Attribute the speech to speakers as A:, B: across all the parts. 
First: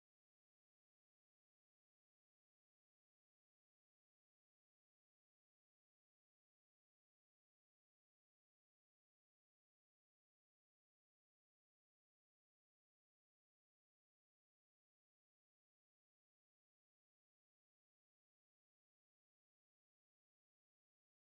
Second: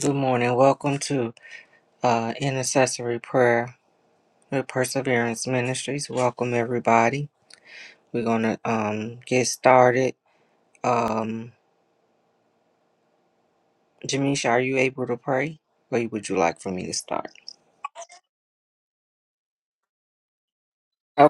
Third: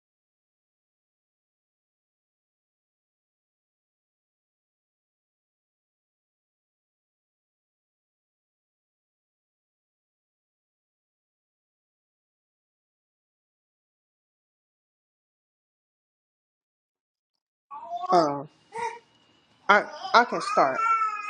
A: Good morning. Welcome to uh, Intercessory Prayer with Perseverance Ministries. Welcome, everybody. We're going to um, get started. Um, Jamisha, are you able to pray? Or would you like for me to start?
B: Um, I I can start.
A: Oh.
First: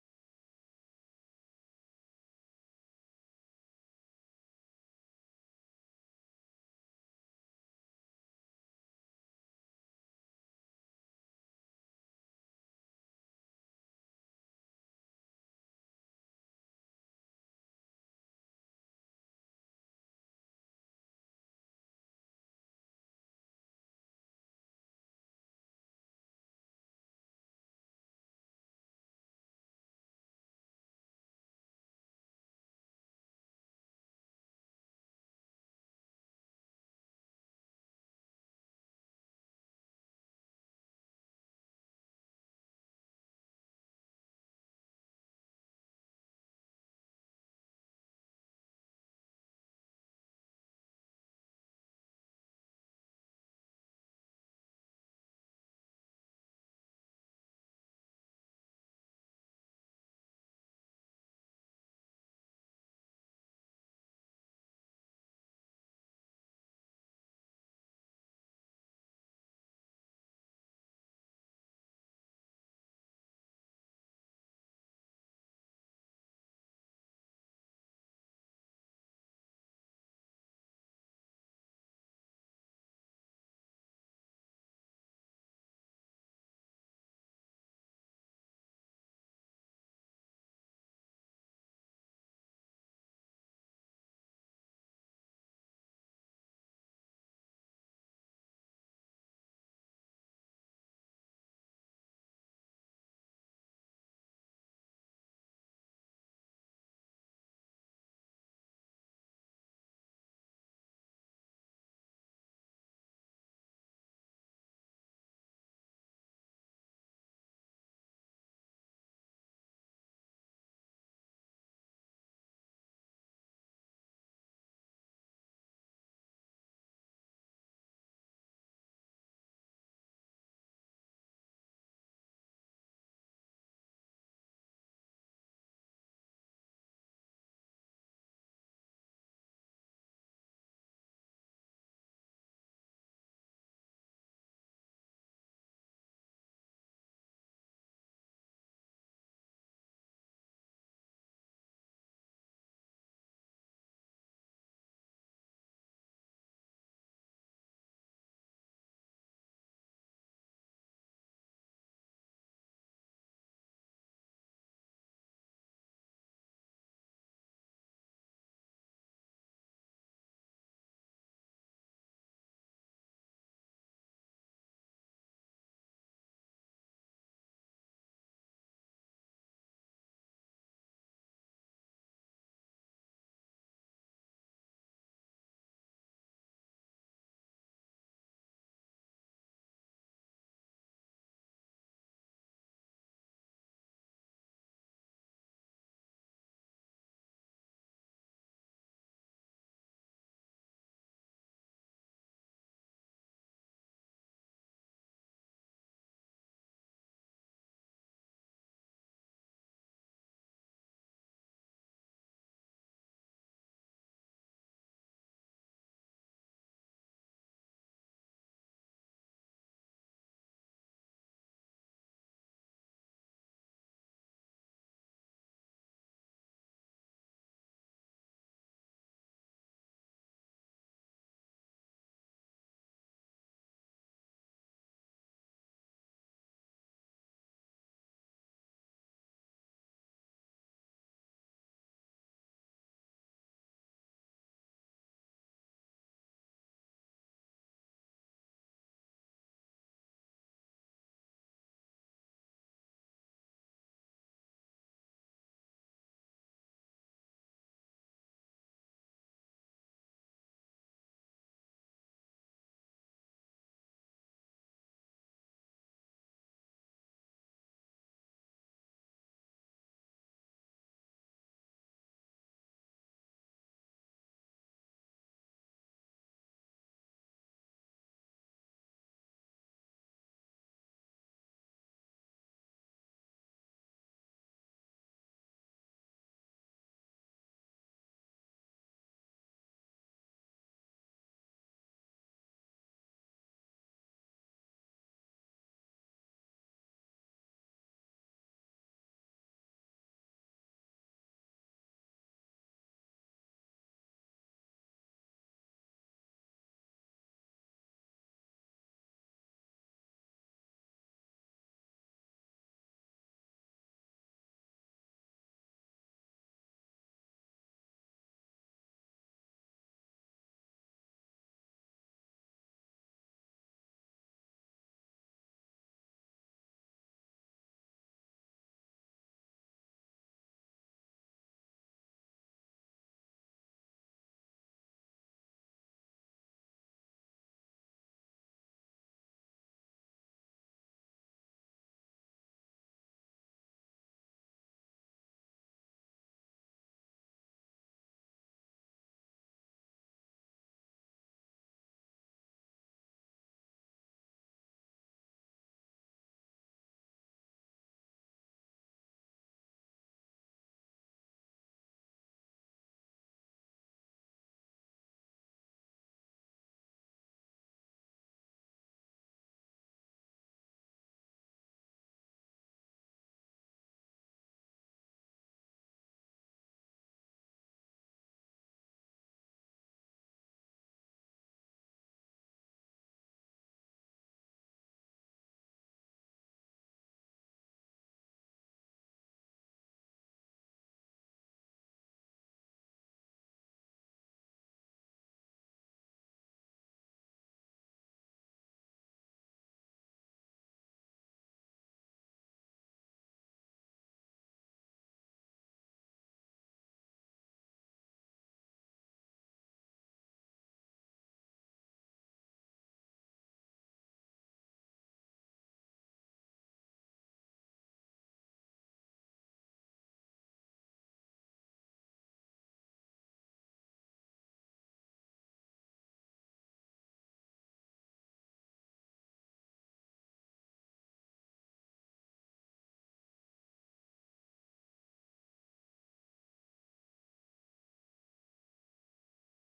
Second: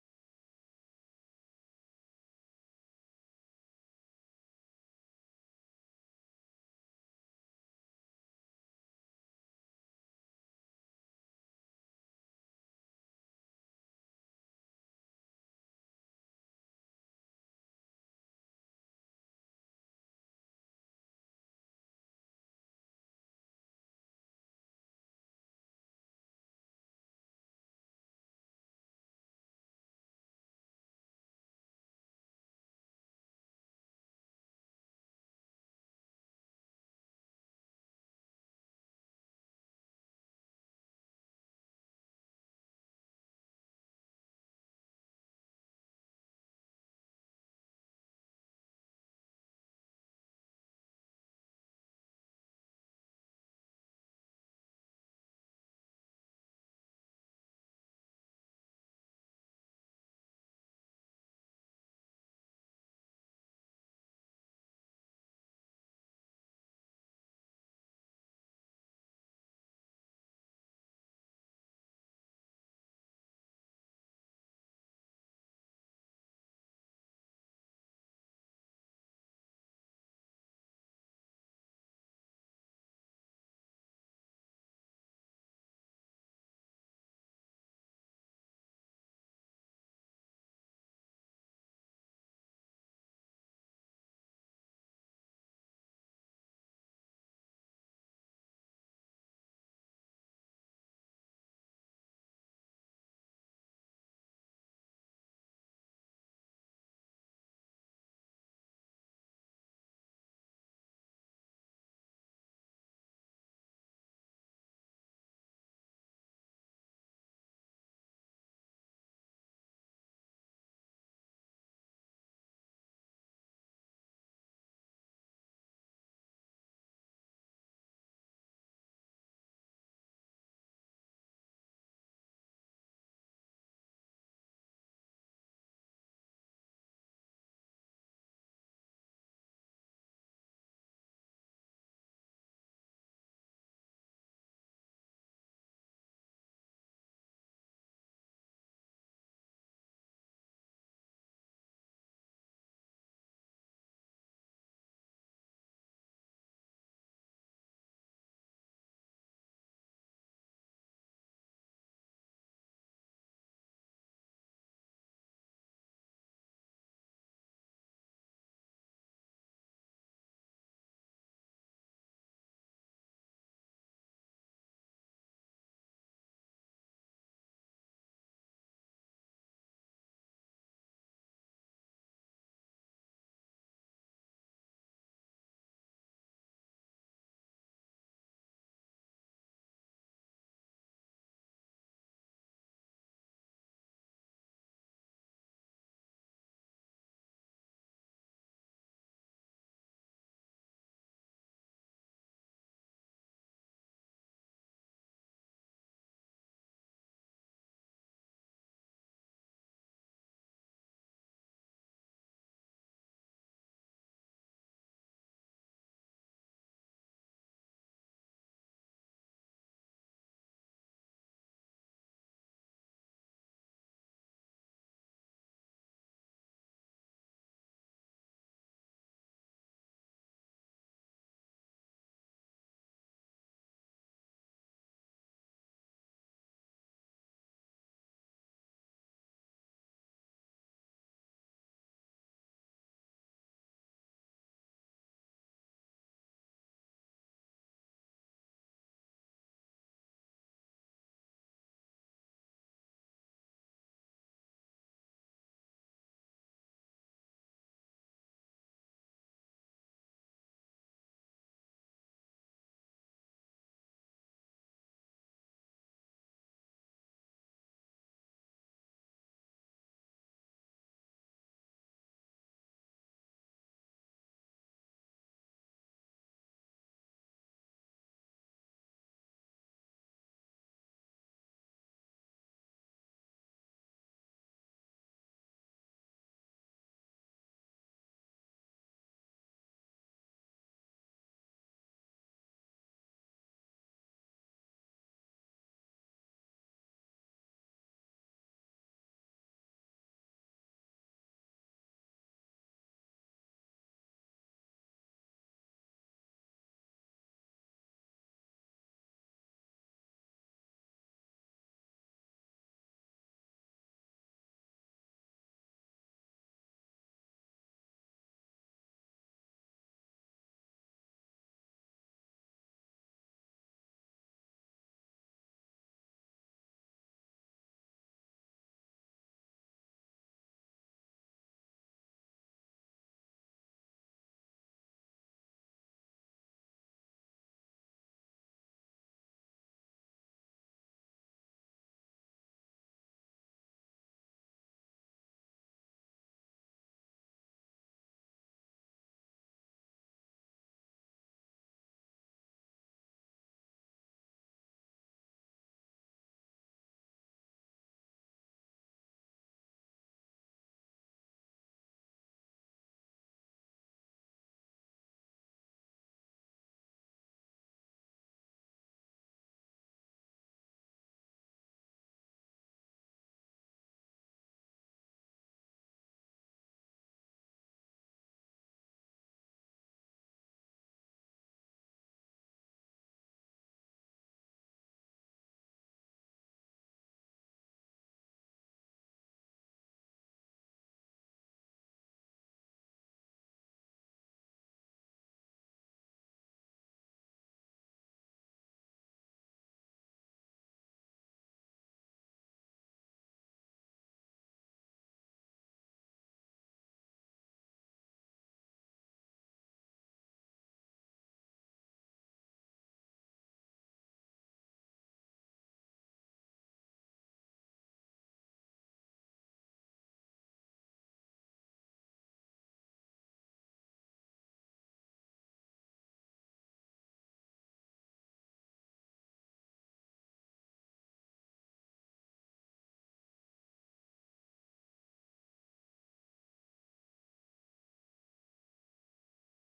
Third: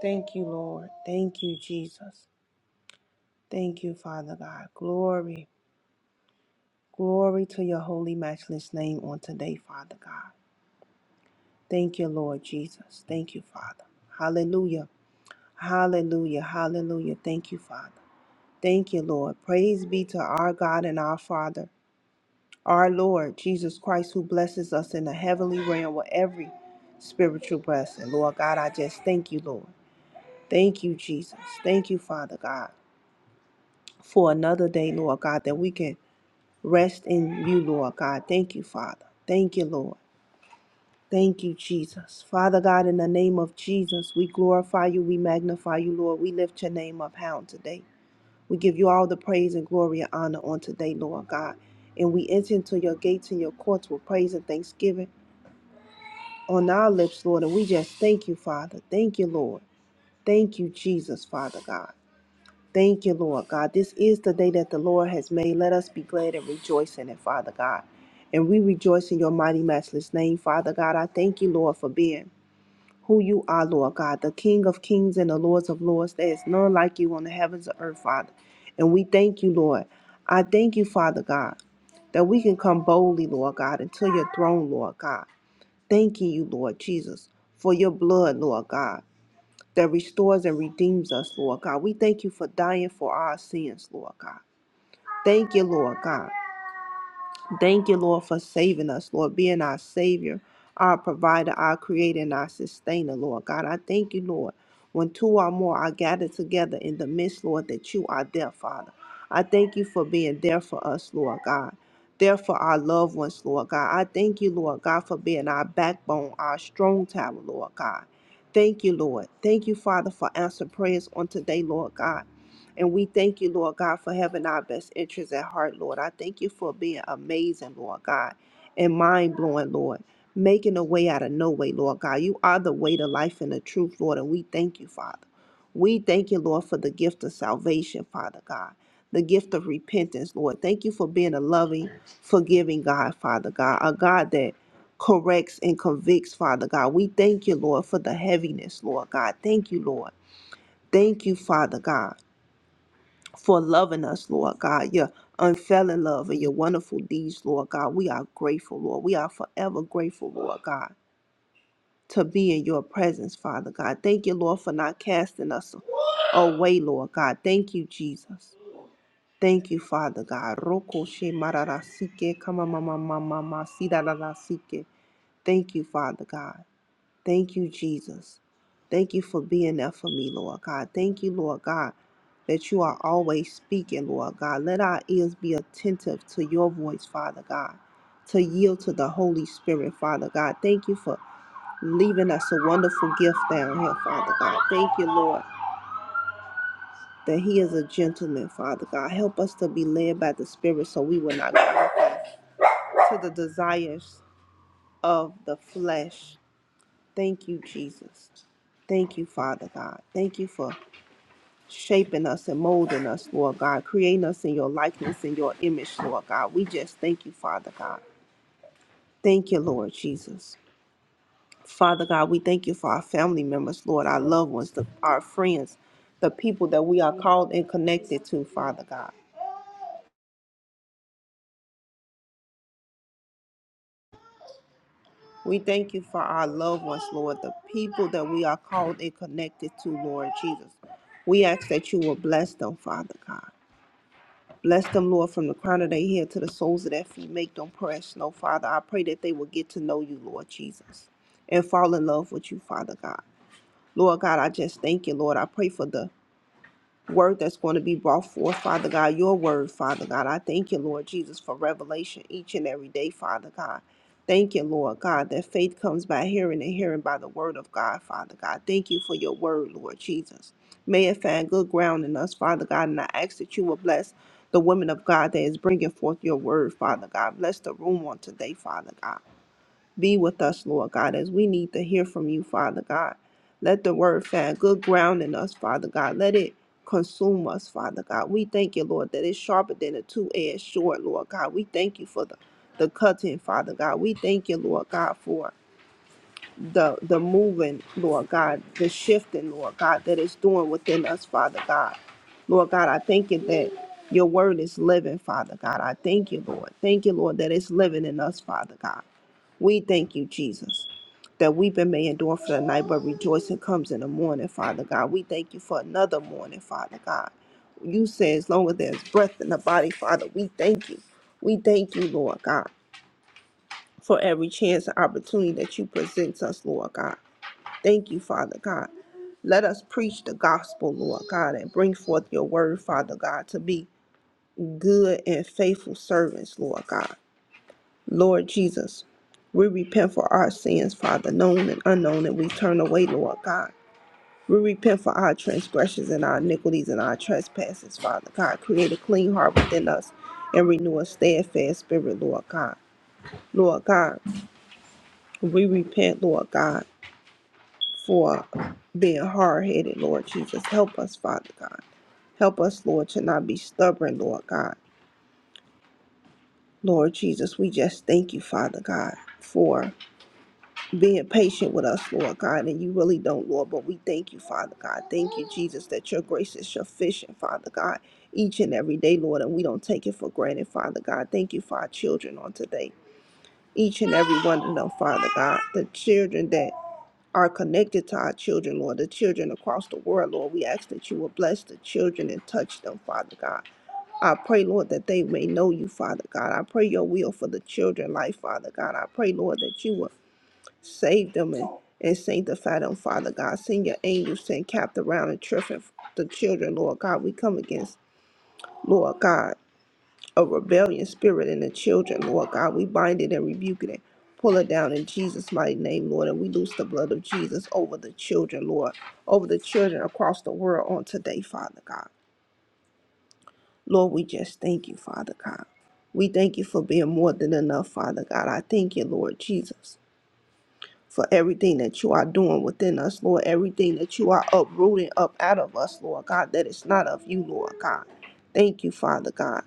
B: Thank you, Lord. Thank you, Jesus. Thank you, Father God. Glory, glory to your holy, matchless name on today, Father God. Thank you, Lord Jesus. Thank you, Father. Hallelujah. Hallelujah. Hallelujah. Thank you, Father. Thank you, Lord. Praise be to our God and our Father, our Lord Jesus Christ, who blesses us in the heavenly realm with every spiritual blessing. Lord God, I just thank you, Lord. Thank you, Jesus. Thank you, Father God, for another day, Lord God, that we can rest in you, Lord God. Thank you, Father. Thank you, Lord. Thank you, Jesus. Father God, in the name of Jesus, we glorify you, we magnify you, Lord. We lift your name up high on today. We give you all the praise and glory and honor on today, Lord God. And we enter into your gates and your courts with praise and thanksgiving on our lips, Lord. And we just thank you, Father. Thank you, Lord. Thank you, Jesus, Father God. Thank you, Lord God. This is the day that the Lord has made. Let us be glad and rejoice in it, Father God. And we rejoice in your mighty, matchless name, Father God. I thank you, Lord, for being who you are, Lord God, the King of kings and the Lords of lords. There is none like you on the heavens or earth, Father. And we thank you, Lord. I thank you, Father God, that we can come boldly, Lord God, into your throne, Lord God. Thanking you, Lord Jesus, for your blood, Lord God that restores and redeems us, Lord God. We thank you for dying for our sins, Lord God. Thank you, Lord God. Thank you, Lord, for saving us, Lord, being our Savior, our provider, our creator, and our sustainer, Lord. God, I thank you, Lord, when two or more are gathered together in the midst, Lord, that you are there, Father. I thank you for being there for us, Lord God. There for our loved ones, Lord God. I thank you, Lord God, for being our backbone, our strong tower, Lord God. Thank you, Lord. Thank you, Father, for answer prayers on today, Lord God. And we thank you, Lord God, for having our best interests at heart, Lord. I thank you for being amazing, Lord God, and mind blowing, Lord, making a way out of no way, Lord God. You are the way, the life, and the truth, Lord, and we thank you, Father. We thank you, Lord, for the gift of salvation, Father God, the gift of repentance, Lord. Thank you for being a loving, forgiving God, Father God, a God that corrects and convicts, Father God. We thank you, Lord, for the heaviness, Lord God. Thank you, Lord. Thank you, Father God for loving us, Lord God, your unfailing love and your wonderful deeds, Lord God. We are grateful, Lord. We are forever grateful, Lord God, to be in your presence, Father God. Thank you, Lord, for not casting us away, Lord God. Thank you, Jesus. Thank you, Father God. Roko she mararasike kamamamamamama sidadadasike. Thank you, Father God. Thank you, Jesus. Thank you for being there for me, Lord God. Thank you, Lord God, that you are always speaking, Lord God. Let our ears be attentive to your voice, Father God, to yield to the Holy Spirit, Father God. Thank you for leaving us a wonderful gift down here, Father God. Thank you, Lord, that He is a gentleman, Father God. Help us to be led by the Spirit so we will not go to the desires of the flesh Thank you, Jesus. Thank you, Father God. Thank you for shaping us and molding us, Lord God, creating us in your likeness and your image, Lord God. We just thank you, Father God. Thank you, Lord Jesus. Father God, we thank you for our family members, Lord, our loved ones, the, our friends, the people that we are called and connected to, Father God. We thank you for our loved ones, Lord, the people that we are called and connected to, Lord Jesus. We ask that you will bless them, Father God. Bless them, Lord, from the crown of their head to the soles of their feet. Make them precious, No, Father, I pray that they will get to know you, Lord Jesus, and fall in love with you, Father God. Lord God, I just thank you, Lord. I pray for the word that's going to be brought forth, Father God, your word, Father God. I thank you, Lord Jesus, for revelation each and every day, Father God. Thank you, Lord God, that faith comes by hearing and hearing by the word of God, Father God. Thank you for your word, Lord Jesus. May it find good ground in us, Father God, and I ask that you will bless the women of God that is bringing forth your word, Father God. Bless the room on today, Father God. Be with us, Lord God, as we need to hear from you, Father God. Let the word find good ground in us, Father God. Let it consume us, Father God. We thank you, Lord, that it's sharper than a two-edged sword, Lord God. We thank you for the, the cutting, Father God. We thank you, Lord God, for the the moving, Lord God, the shifting, Lord God, that is doing within us, Father God. Lord God, I thank you that your word is living, Father God. I thank you, Lord. Thank you, Lord, that it's living in us, Father God. We thank you, Jesus, that weeping may endure for the night, but rejoicing comes in the morning, Father God. We thank you for another morning, Father God. You say as long as there's breath in the body, Father, we thank you. We thank you, Lord God, for every chance and opportunity that you present us, Lord God. Thank you, Father God. Let us preach the gospel, Lord God, and bring forth your word, Father God, to be good and faithful servants, Lord God. Lord Jesus, we repent for our sins, Father, known and unknown, and we turn away, Lord God. We repent for our transgressions and our iniquities and our trespasses, Father God. Create a clean heart within us and renew a steadfast spirit, Lord God. Lord God, we repent, Lord God, for being hard headed, Lord Jesus. Help us, Father God. Help us, Lord, to not be stubborn, Lord God. Lord Jesus, we just thank you, Father God, for being patient with us, Lord God, and you really don't, Lord, but we thank you, Father God. Thank you, Jesus, that your grace is sufficient, Father God, each and every day, Lord, and we don't take it for granted, Father God. Thank you for our children on today, each and every one of them, Father God, the children that are connected to our children, Lord, the children across the world, Lord. We ask that you will bless the children and touch them, Father God. I pray, Lord, that they may know you, Father God. I pray your will for the children's life, Father God. I pray, Lord, that you will Save them and, and sanctify them, Father God. Send your angels and capped around and triffing the children, Lord God. We come against, Lord God, a rebellion spirit in the children, Lord God. We bind it and rebuke it and pull it down in Jesus' mighty name, Lord. And we loose the blood of Jesus over the children, Lord, over the children across the world on today, Father God. Lord, we just thank you, Father God. We thank you for being more than enough, Father God. I thank you, Lord Jesus. for everything that you are doing within us, Lord, everything that you are uprooting up out of us, Lord God, that is not of you, Lord God. Thank you, Father God.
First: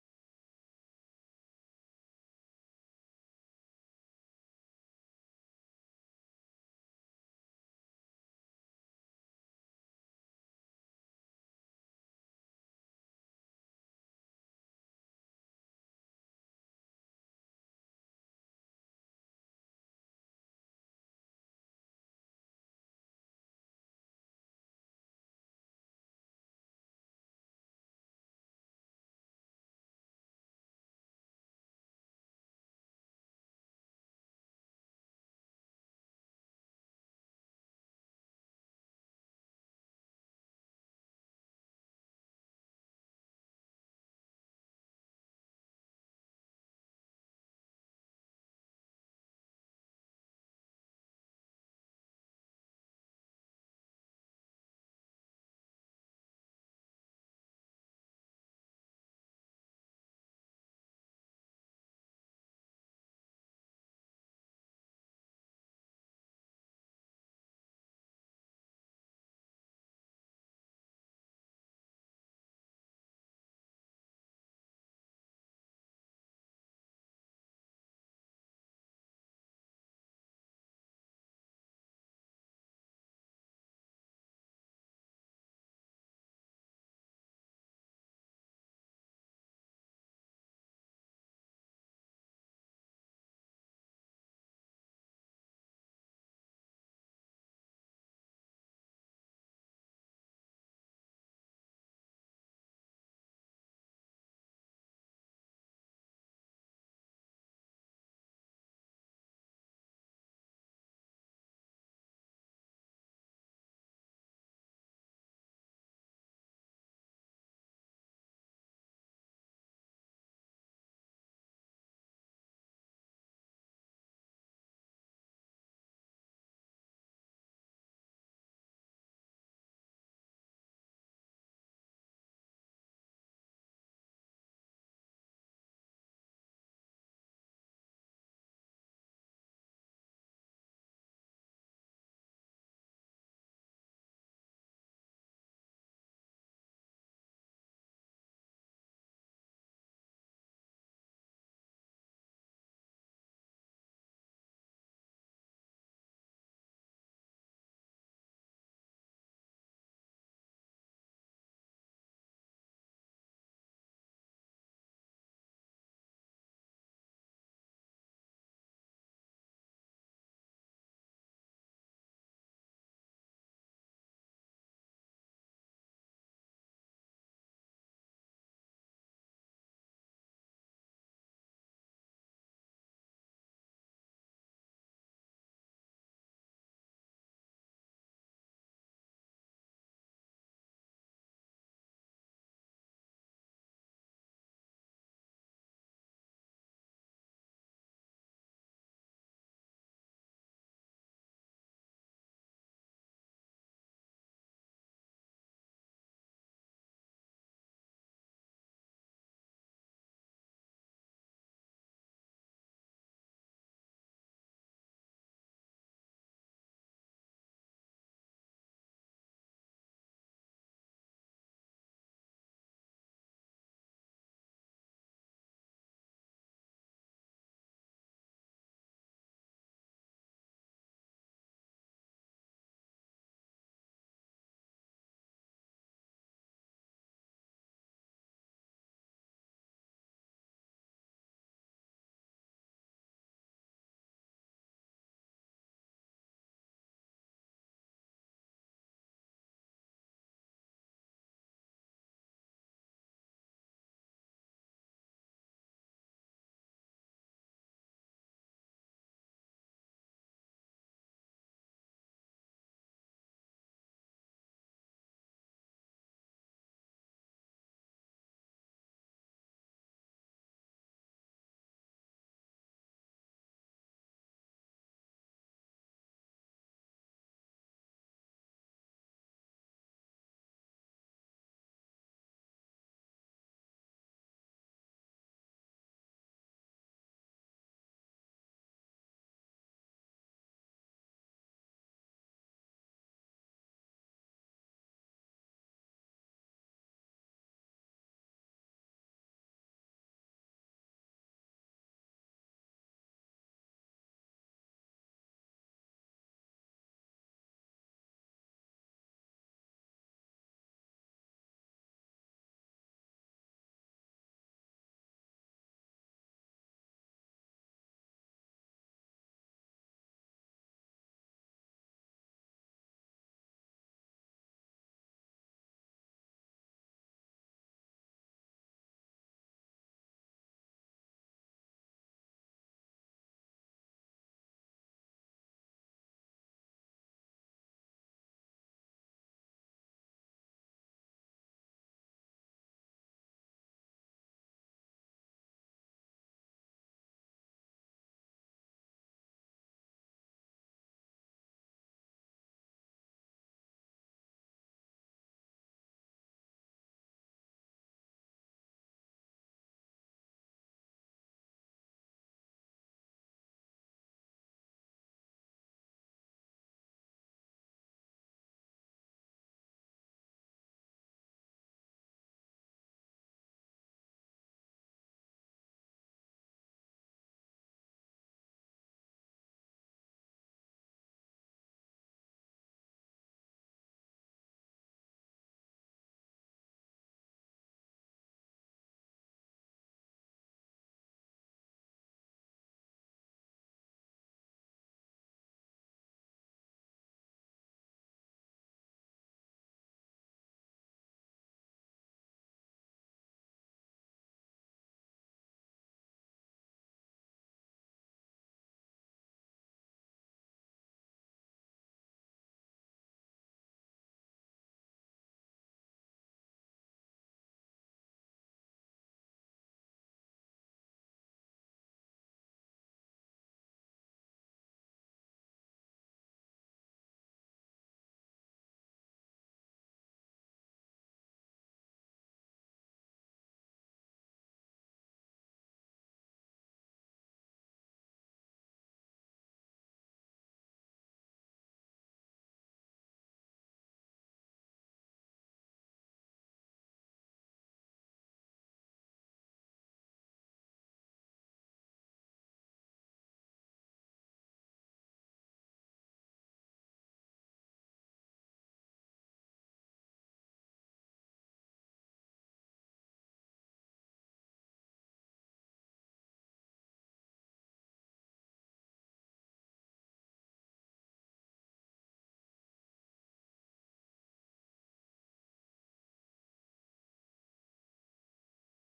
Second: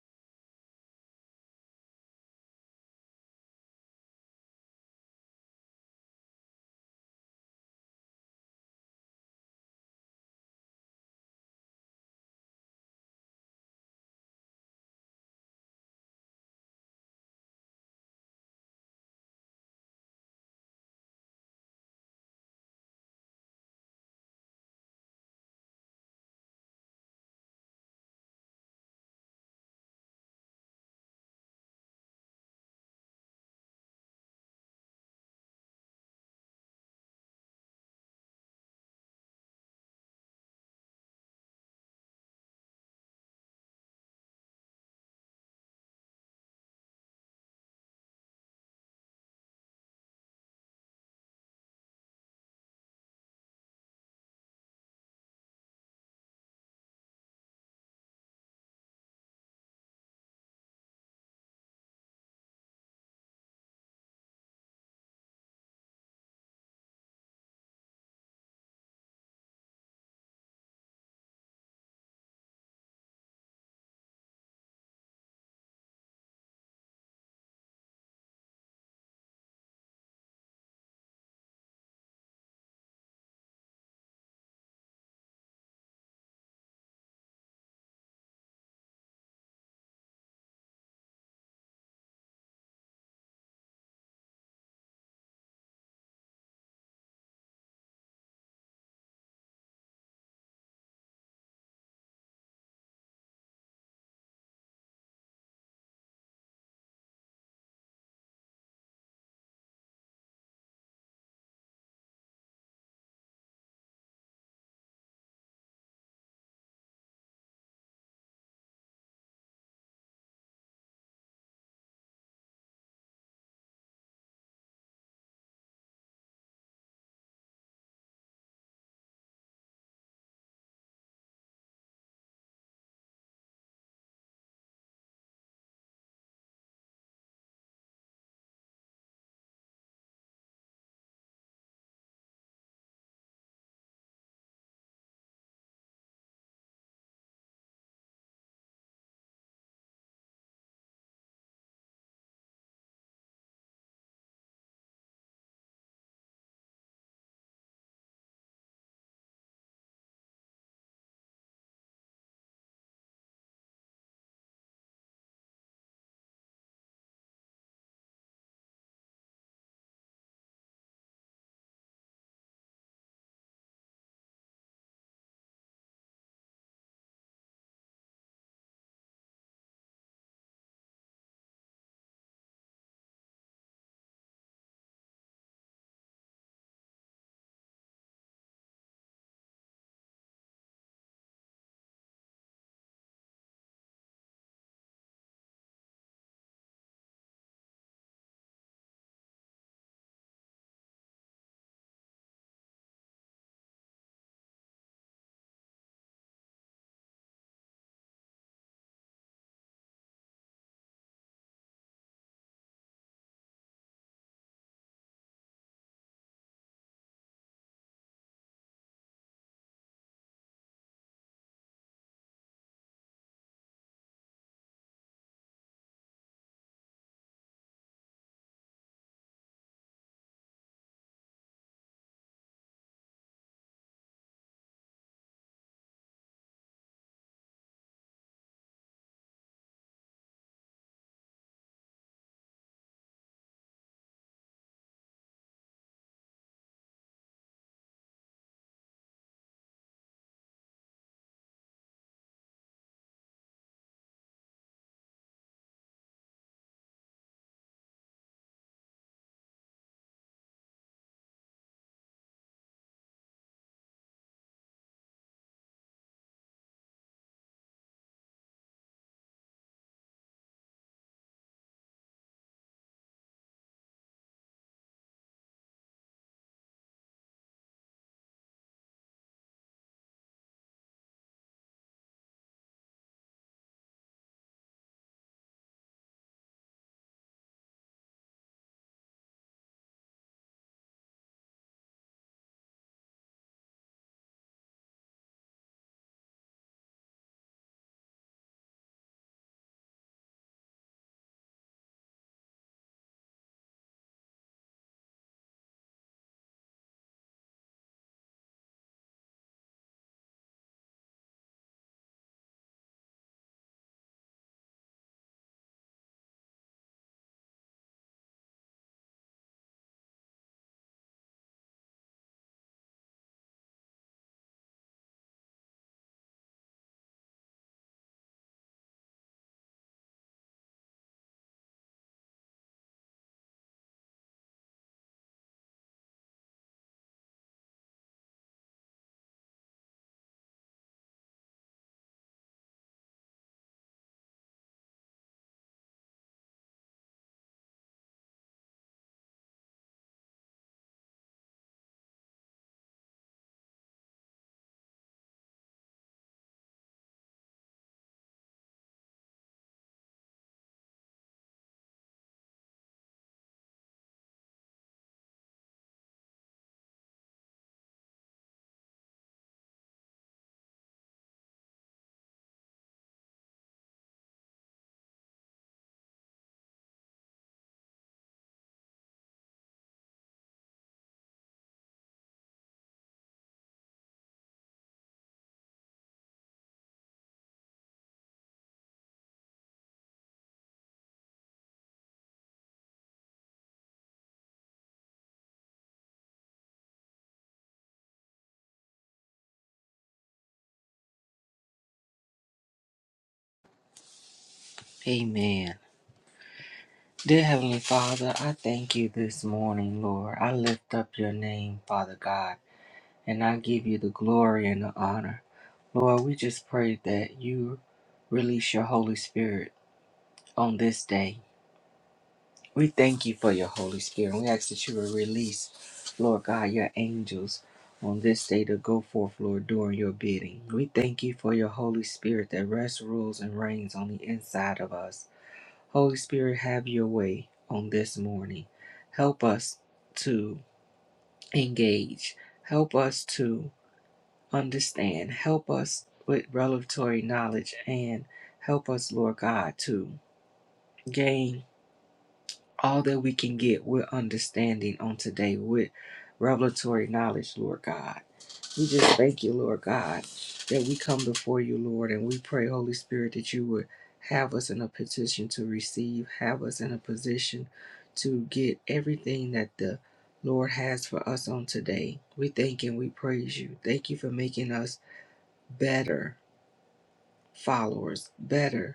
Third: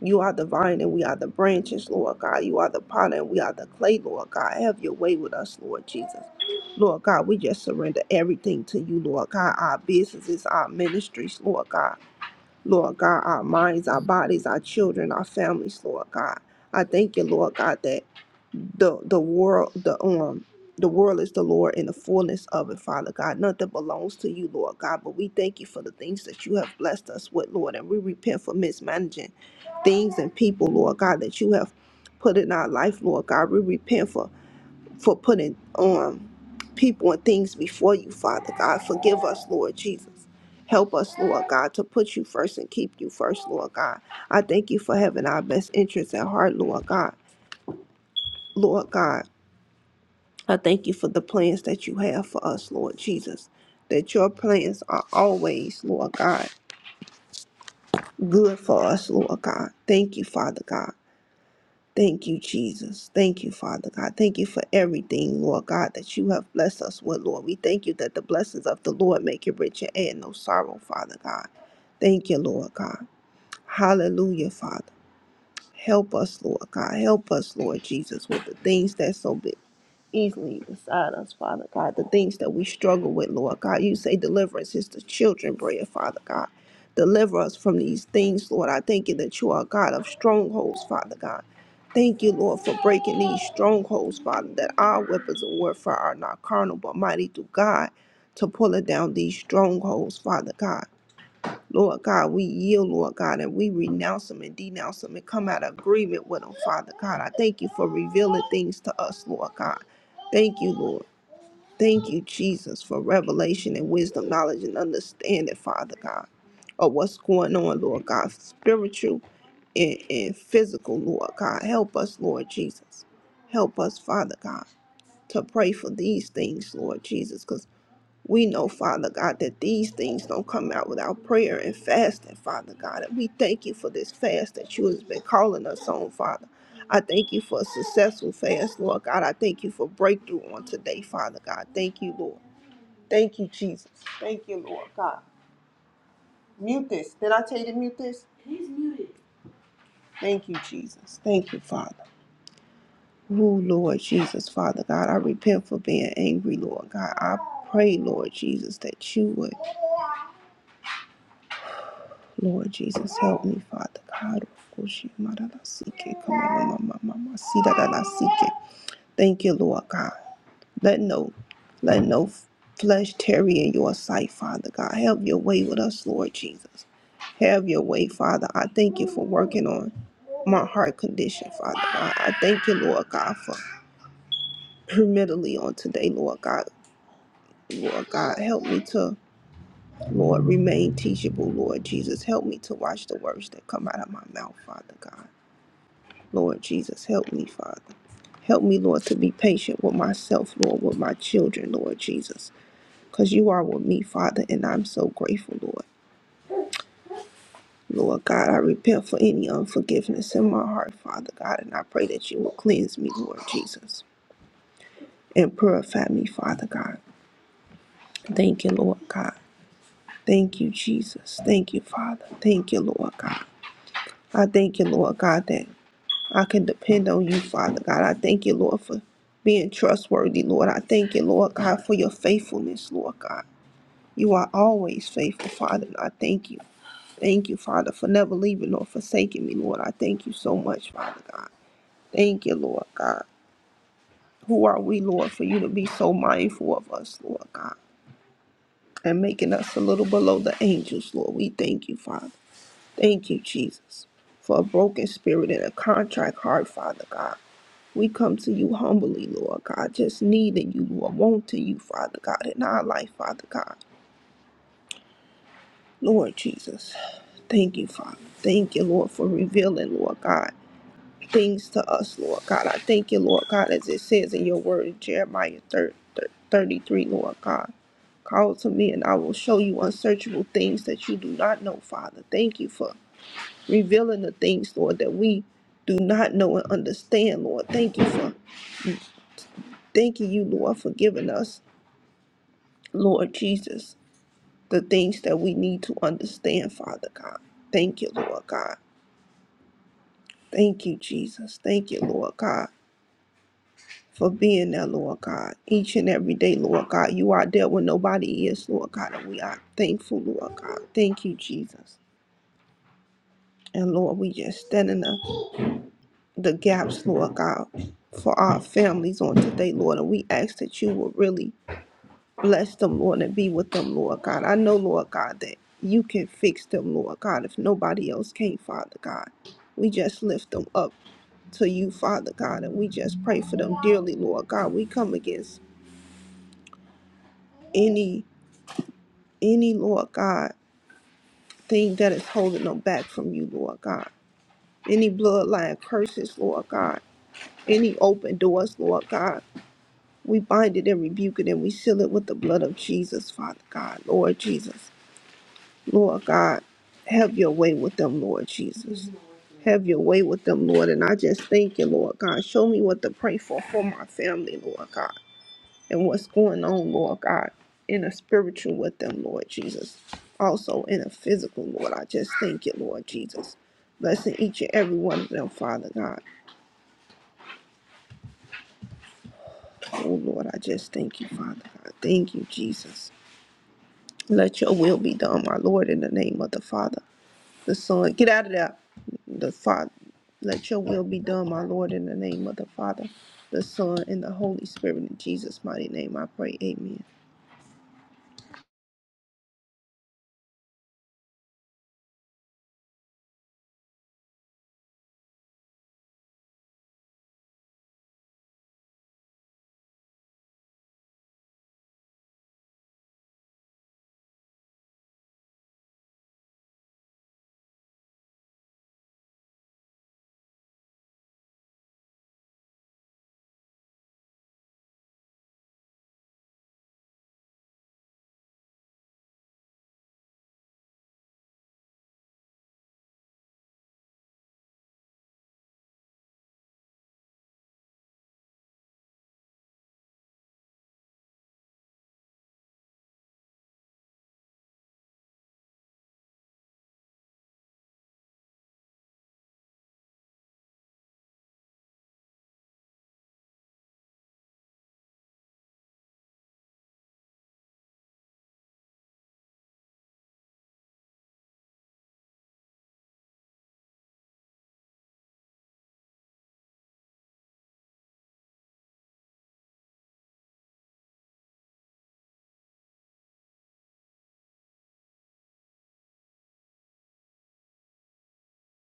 B: You are the vine and we are the branches, Lord God. You are the potter and we are the clay, Lord God. Have your way with us, Lord Jesus. Lord God, we just surrender everything to you, Lord God. Our businesses, our ministries, Lord God. Lord God, our minds, our bodies, our children, our families, Lord God. I thank you, Lord God, that the the world the um the world is the Lord and the fullness of it, Father God. Nothing belongs to you, Lord God, but we thank you for the things that you have blessed us with, Lord, and we repent for mismanaging things and people, Lord God, that you have put in our life, Lord God. We repent for for putting um people and things before you, Father God. Forgive us, Lord Jesus. Help us, Lord God, to put you first and keep you first, Lord God. I thank you for having our best interests at heart, Lord God. Lord God. I thank you for the plans that you have for us, Lord Jesus. That your plans are always, Lord God, good for us, Lord God. Thank you, Father God. Thank you, Jesus. Thank you, Father God. Thank you for everything, Lord God, that you have blessed us with, Lord. We thank you that the blessings of the Lord make it rich and add no sorrow, Father God. Thank you, Lord God. Hallelujah, Father. Help us, Lord God. Help us, Lord Jesus, with the things that's so big easily beside us, Father God. The things that we struggle with, Lord God. You say deliverance is the children bread. Father God. Deliver us from these things, Lord. I thank you that you are a God of strongholds, Father God. Thank you, Lord, for breaking these strongholds, Father, that our weapons of warfare are not carnal, but mighty through God to pulling down these strongholds, Father God. Lord God, we yield, Lord God, and we renounce them and denounce them and come out of agreement with them, Father God. I thank you for revealing things to us, Lord God. Thank you, Lord. Thank you, Jesus, for revelation and wisdom, knowledge, and understanding, Father God, of what's going on, Lord God, spiritual and, and physical, Lord God. Help us, Lord Jesus. Help us, Father God, to pray for these things, Lord Jesus, because. We know, Father God, that these things don't come out without prayer and fasting, Father God. And we thank you for this fast that you has been calling us on, Father. I thank you for a successful fast, Lord God. I thank you for breakthrough on today, Father God. Thank you, Lord. Thank you, Jesus. Thank you, Lord God. Mute this. Did I tell you to mute this? Thank you, Jesus. Thank you, Father. Oh, Lord Jesus, Father God, I repent for being angry, Lord God. I pray, Lord Jesus, that you would. Lord Jesus, help me, Father God. Okoshimaralasike, kamamamamamasidarasike. Thank you, Lord God. Let no, let no flesh tarry in your sight, Father God. Have your way with us, Lord Jesus. Have your way, Father. I thank you for working on my heart condition, Father God. I thank you, Lord God, for mentally on today, Lord God. Lord God, help me to, Lord, remain teachable, Lord Jesus. Help me to watch the words that come out of my mouth, Father God. Lord Jesus, help me, Father. Help me, Lord, to be patient with myself, Lord, with my children, Lord Jesus, because you are with me, Father, and I'm so grateful, Lord. Lord God, I repent for any unforgiveness in my heart, Father God, and I pray that you will cleanse me, Lord Jesus, and purify me, Father God. Thank you, Lord God. Thank you, Jesus. Thank you, Father. Thank you, Lord God. I thank you, Lord God, that I can depend on you, Father God. I thank you, Lord, for being trustworthy, Lord. I thank you, Lord God, for your faithfulness, Lord God. You are always faithful, Father, and I thank you. Thank you, Father, for never leaving nor forsaking me, Lord. I thank you so much, Father God. Thank you, Lord God. Who are we, Lord, for you to be so mindful of us, Lord God, and making us a little below the angels, Lord? We thank you, Father. Thank you, Jesus, for a broken spirit and a contract heart, Father God. We come to you humbly, Lord God, just needing you, Lord, wanting you, Father God, in our life, Father God. Lord Jesus, thank you, Father. Thank you, Lord, for revealing, Lord God, things to us, Lord God. I thank you, Lord God, as it says in your word in Jeremiah 30, 33, Lord God. Call to me and I will show you unsearchable things that you do not know, Father. Thank you for revealing the things, Lord, that we do not know and understand, Lord. Thank you for thanking you, Lord, for giving us Lord Jesus, the things that we need to understand, Father God. Thank you, Lord God. Thank you, Jesus. Thank you, Lord God, for being there, Lord God. Each and every day, Lord God, you are there when nobody is, Lord God, and we are thankful, Lord God. Thank you, Jesus. And Lord, we just stand in the, the gaps, Lord God, for our families on today, Lord. And we ask that you will really Bless them, Lord, and be with them, Lord God. I know, Lord God, that you can fix them, Lord God, if nobody else can, Father God. We just lift them up to you, Father God, and we just pray for them dearly, Lord God. We come against any, any, Lord God, thing that is holding them back from you, Lord God. Any bloodline curses, Lord God. Any open doors, Lord God. We bind it and rebuke it and we seal it with the blood of Jesus, Father God, Lord Jesus. Lord God, have your way with them, Lord Jesus. Have your way with them, Lord. And I just thank you, Lord God. Show me what to pray for for my family, Lord God, and what's going on, Lord God, in a spiritual with them, Lord Jesus. Also in a physical, Lord. I just thank you, Lord Jesus. Blessing each and every one of them, Father God. Oh, Lord, I just thank you, Father God. Thank you, Jesus. Let your will be done, my Lord, in the name of the Father. the Son. Get out of there. The Father. Let your will be done, my Lord, in the name of the Father, the Son, and the Holy Spirit. In Jesus' mighty name, I pray. Amen.
A: Amen. Dear Heavenly Father, I thank you this morning, Lord. I lift up your name, Father God, and I give you the glory and the honor. Lord, we just pray that you release your Holy Spirit on this day. We thank you for your Holy Spirit. We ask that you will release, Lord God, your angels on this day to go forth, Lord, doing your bidding. We thank you for your Holy Spirit that rests, rules, and reigns on the inside of us. Holy Spirit, have your way on this morning. Help us to engage. Help us to understand. Help us with revelatory knowledge and help us, Lord God, to gain. all that we can get with understanding on today, with revelatory knowledge, Lord God. We just thank you, Lord God, that we come before you, Lord, and we pray, Holy Spirit, that you would have us in a petition to receive, have us in a position to get everything that the Lord has for us on today. We thank and we praise you. Thank you for making us better followers, better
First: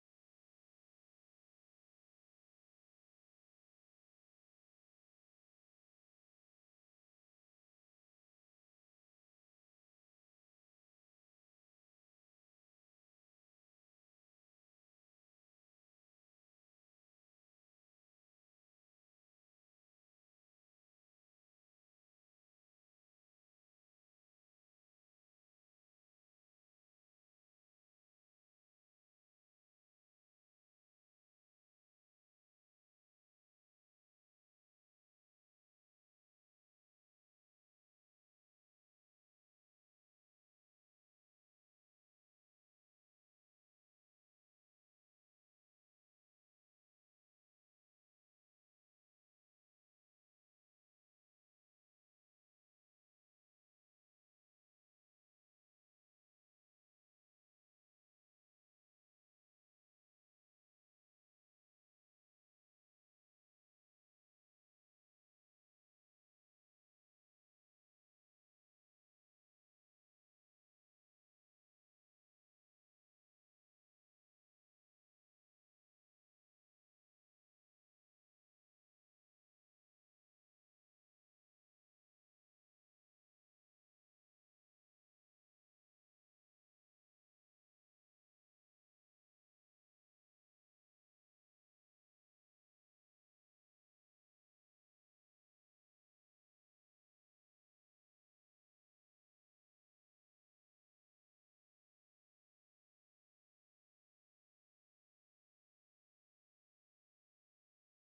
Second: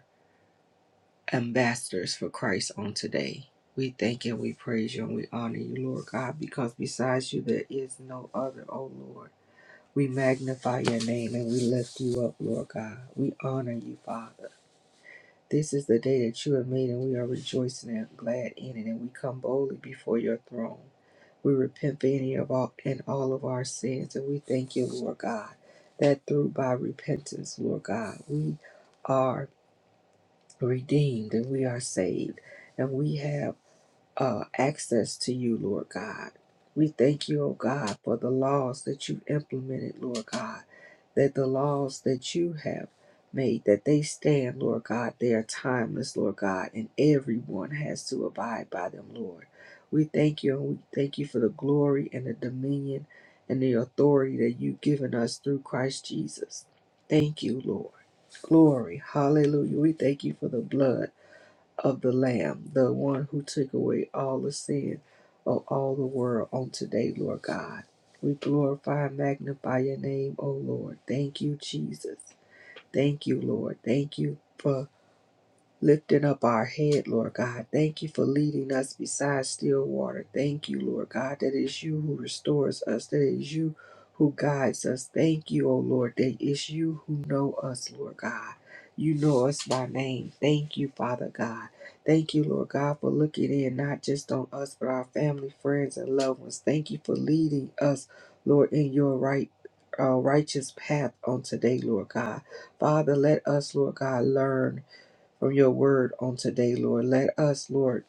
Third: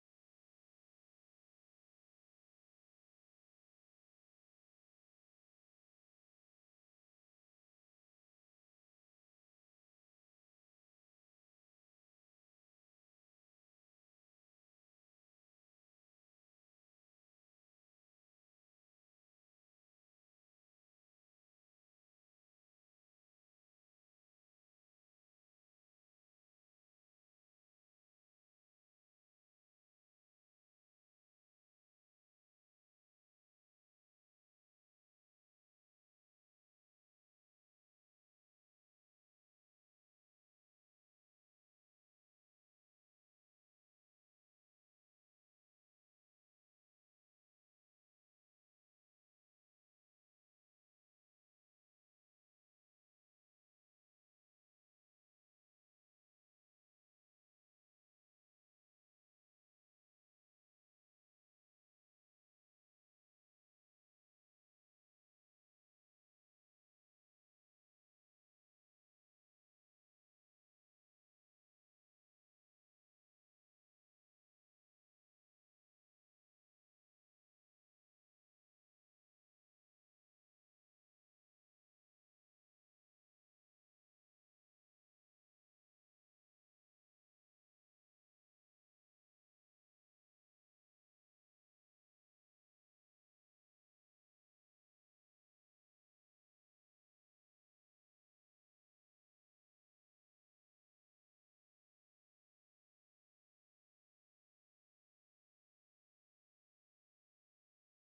A: ambassadors for Christ on today. We thank and we praise you and we honor you, Lord God, because besides you there is no other, oh Lord. We magnify your name and we lift you up, Lord God. We honor you, Father. This is the day that you have made and we are rejoicing and glad in it and we come boldly before your throne. We repent for any of all and all of our sins and we thank you, Lord God, that through by repentance, Lord God, we are redeemed and we are saved and we have uh, access to you, Lord God. We thank you, oh God, for the laws that you've implemented, Lord God, that the laws that you have made, that they stand, Lord God, they are timeless, Lord God, and everyone has to abide by them, Lord. We thank you, and we thank you for the glory and the dominion and the authority that you've given us through Christ Jesus. Thank you, Lord. Glory. Hallelujah. We thank you for the blood of the Lamb, the one who took away all the sin of all the world on today, Lord God. We glorify and magnify your name, O Lord. Thank you, Jesus. Thank you, Lord. Thank you for lifting up our head, Lord God. Thank you for leading us beside still water. Thank you, Lord God, that is you who restores us, that is you who guides us. Thank you, O Lord, that is you who know us, Lord God. You know us by name. Thank you, Father God. Thank you, Lord God, for looking in not just on us, but our family, friends, and loved ones. Thank you for leading us, Lord, in your right, uh, righteous path on today, Lord God. Father, let us, Lord God, learn from your word on today, Lord. Let us, Lord,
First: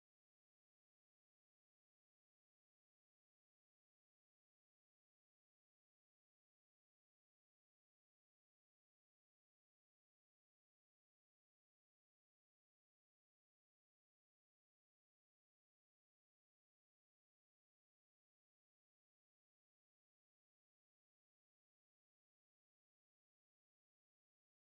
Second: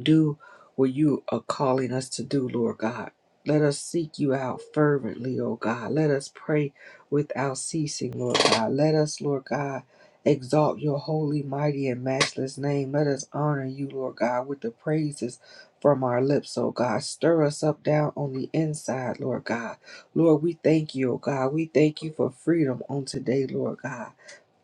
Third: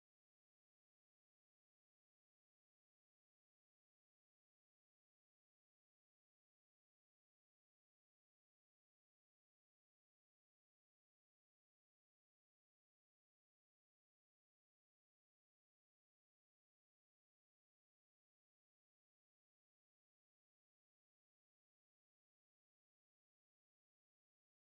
A: do what you are calling us to do, Lord God. Let us seek you out fervently, O God. Let us pray without ceasing, Lord God. Let us, Lord God, exalt your holy, mighty, and matchless name. Let us honor you, Lord God, with the praises from our lips, O God. Stir us up down on the inside, Lord God. Lord, we thank you, O God. We thank you for freedom on today, Lord God.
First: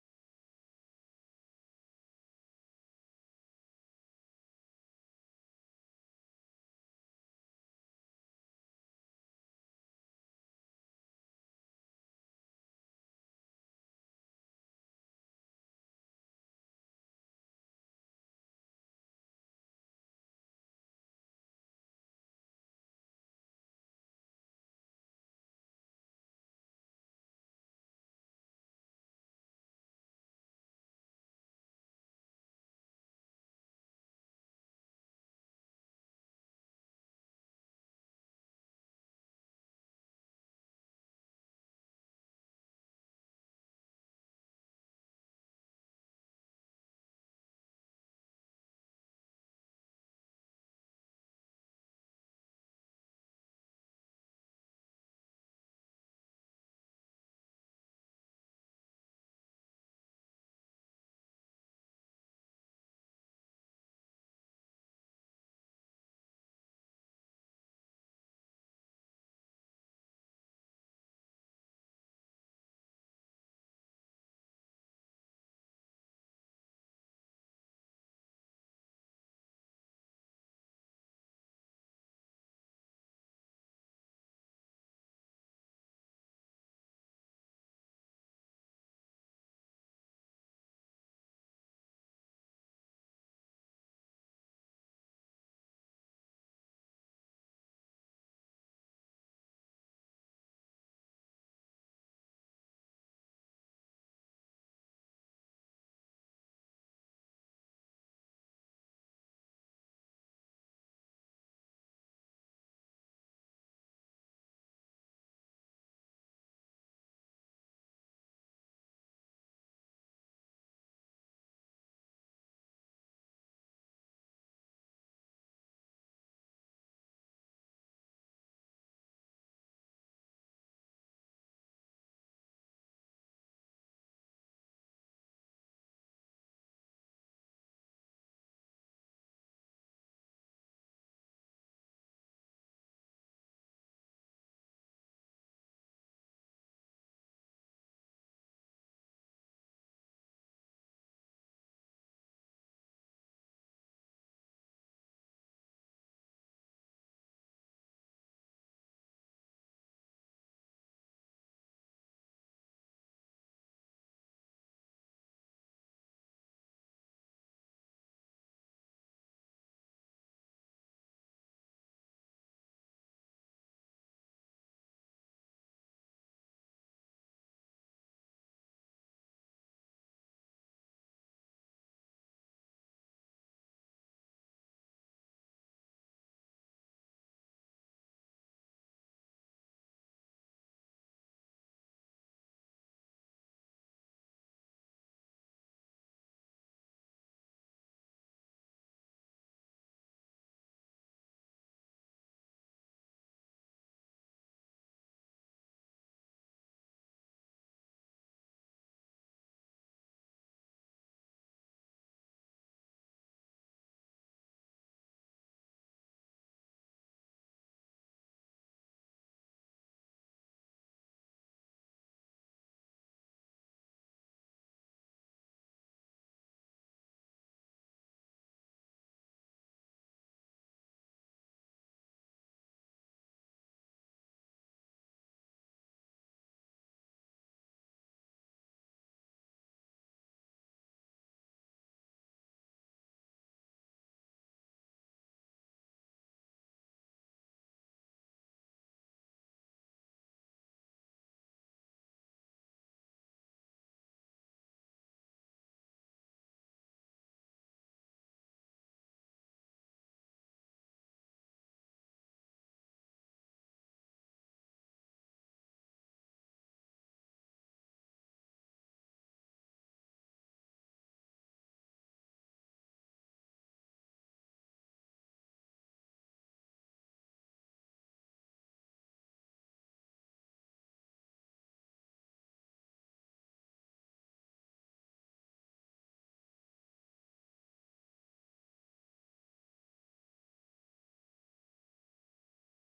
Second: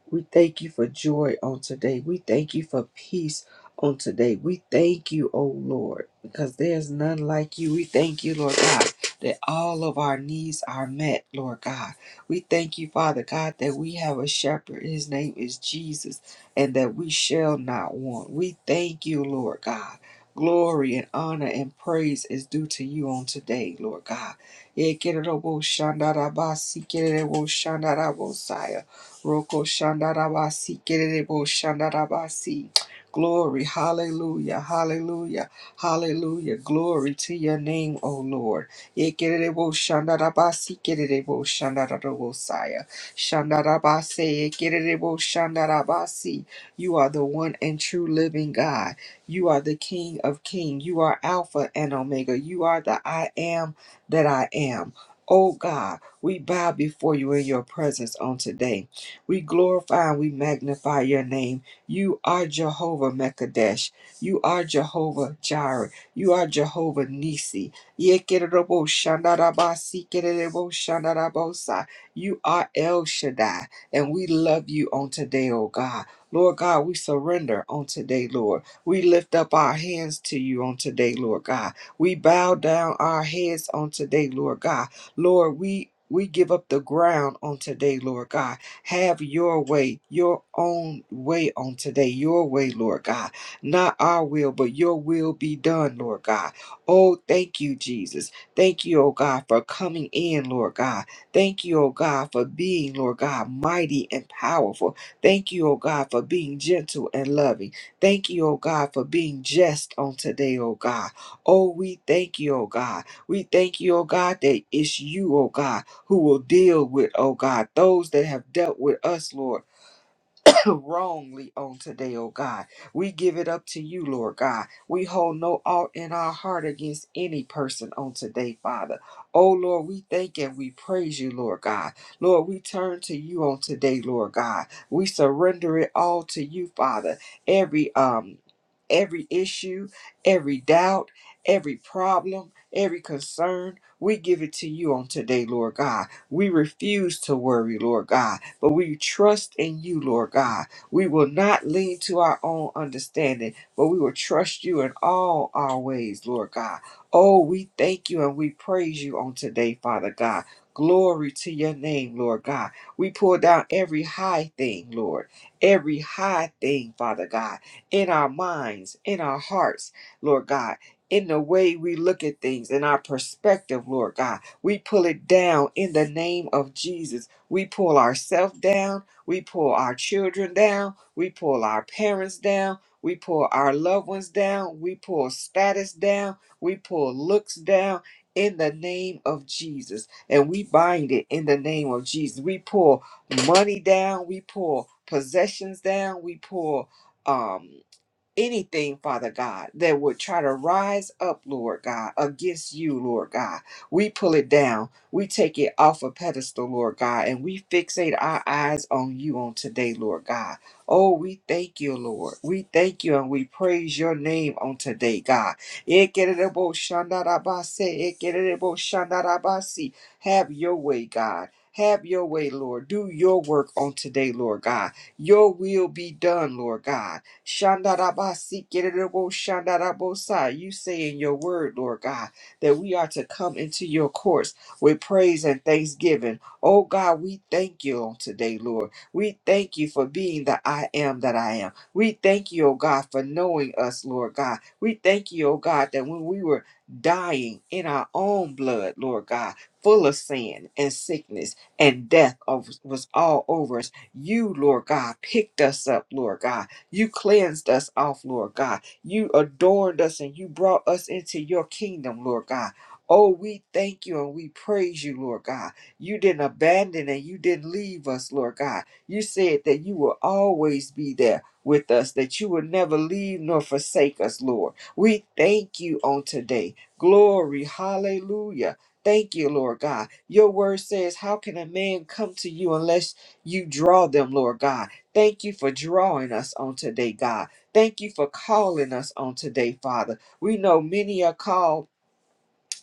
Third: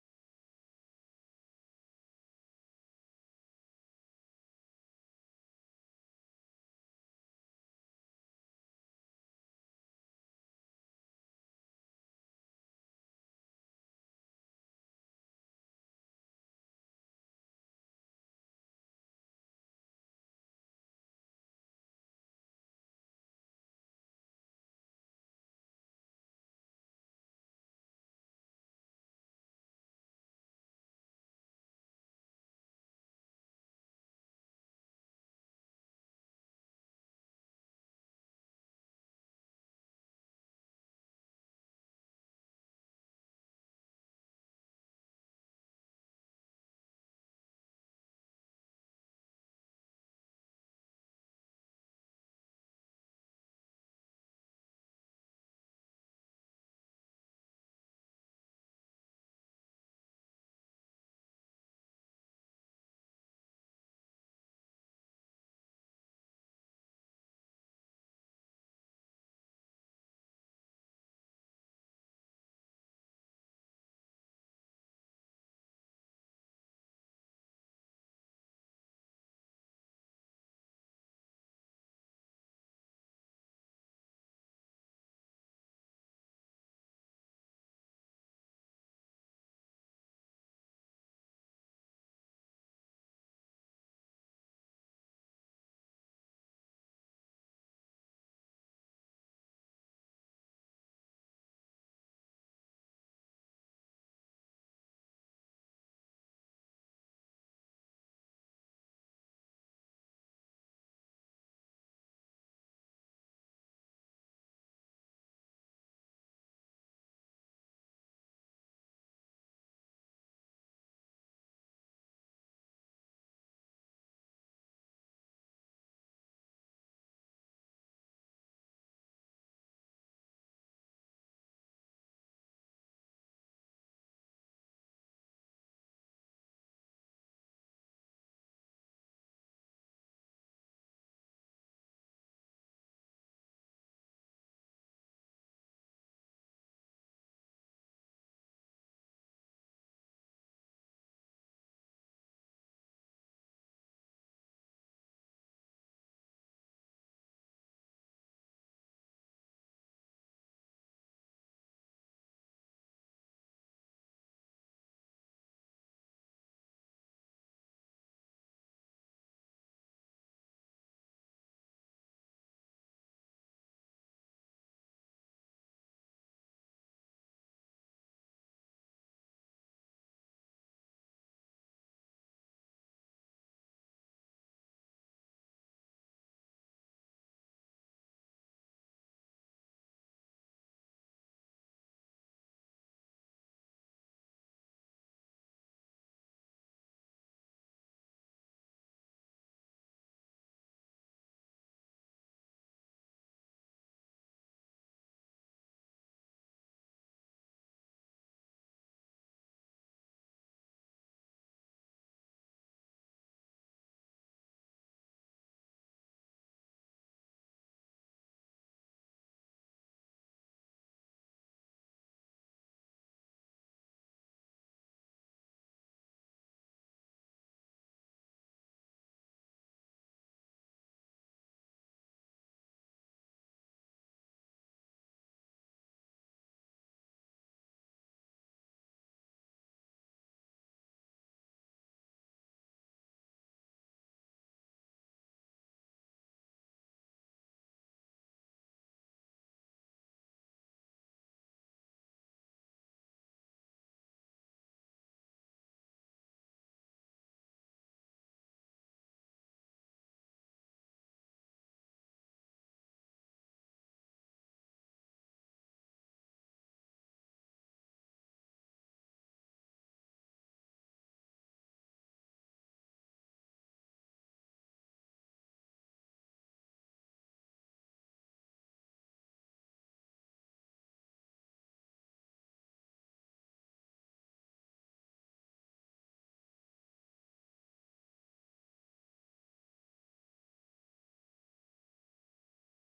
A: We thank you for joy on today. We thank you for peace on today. We thank you, O Lord, because there's none like you. We thank you, Lord God, that all of our needs are met, Lord God. We thank you, Father God, that we have a shepherd. His name is Jesus, and that we shall not want. We thank you, Lord God. Glory and honor and praise is due to you on today, Lord God. Ekererobo shandarabasi, kererobo shandarabosaya. Roko Shandarabasi, Kerebo Shandarabasi. Glory, hallelujah, hallelujah, hallelujah. Glory to your name, O Lord. Ye Kerebo Shandarabasi, Kerebo Shandarabosaya. Shandarabase, Ye Shandarabasi. You are the one and true living God. You are the King of Kings. You are Alpha and Omega. You are the I am that I am. Oh God, we bow before you in your presence on today. We glorify and we magnify your name. You are Jehovah Mekadesh. You are Jehovah Jireh. You are Jehovah Nisi. You are El Shaddai. And we love you on today, oh God. Lord God, we surrender on today, Lord. We lift up our hands to you on today, Lord God. We bow down our heads on today, Lord God. Lord, we we give up the ground on today, Lord God have your way, your own way on today, your way, Lord God. Not our will, but your will be done, Lord God. Oh, thank you, Jesus. Thank you, oh God, for coming in, Lord God. Thank you, oh God, for being, Lord God, mighty and powerful. Thank you, oh God, for being gentle and loving. Thank you, oh God, for being just on today, oh God. Oh, we thank you, oh God. We thank you, oh God, that it's you, oh God who will deal with, oh God, those that have dealt with us, Lord. wrongly on today, oh God. We give it up to you, Lord God. We hold no ought in our heart against any person on today, Father. Oh Lord, we thank and we praise you, Lord God. Lord, we turn to you on today, Lord God. We surrender it all to you, Father. Every um every issue, every doubt, every problem, every concern, we give it to you on today, Lord God. We refuse to worry, Lord God but we trust in you, Lord God. We will not lean to our own understanding, but we will trust you in all our ways, Lord God. Oh, we thank you and we praise you on today, Father God. Glory to your name, Lord God. We pull down every high thing, Lord, every high thing, Father God, in our minds, in our hearts, Lord God, in the way we look at things, in our perspective, Lord God. We pull it down in the name of Jesus we pull ourselves down. We pull our children down. We pull our parents down. We pull our loved ones down. We pull status down. We pull looks down in the name of Jesus. And we bind it in the name of Jesus. We pull money down. We pull possessions down. We pull. um anything, Father God, that would try to rise up, Lord God, against you, Lord God. We pull it down. We take it off a pedestal, Lord God, and we fixate our eyes on you on today, Lord God. Oh, we thank you, Lord. We thank you and we praise your name on today, God. Ekerebo shandarabase, ekerebo shandarabasi. Have your way, God. Have your way, Lord. Do your work on today, Lord God. Your will be done, Lord God. Shandarabasi, Gerebo, Shandarabosa. You say in your word, Lord God, that we are to come into your courts with praise and thanksgiving. Oh God, we thank you on today, Lord. We thank you for being the I am that I am. We thank you, oh God, for knowing us, Lord God. We thank you, oh God, that when we were dying in our own blood, Lord God, full of sin and sickness and death of- was all over us. You, Lord God, picked us up, Lord God you cleansed us off, Lord God. You adorned us and you brought us into your kingdom, Lord God. Oh, we thank you and we praise you, Lord God. You didn't abandon and you didn't leave us, Lord God. You said that you will always be there with us, that you will never leave nor forsake us, Lord. We thank you on today. Glory, hallelujah. Thank you, Lord God. Your word says, How can a man come to you unless you draw them, Lord God? Thank you for drawing us on today, God. Thank you for calling us on today, Father. We know many are called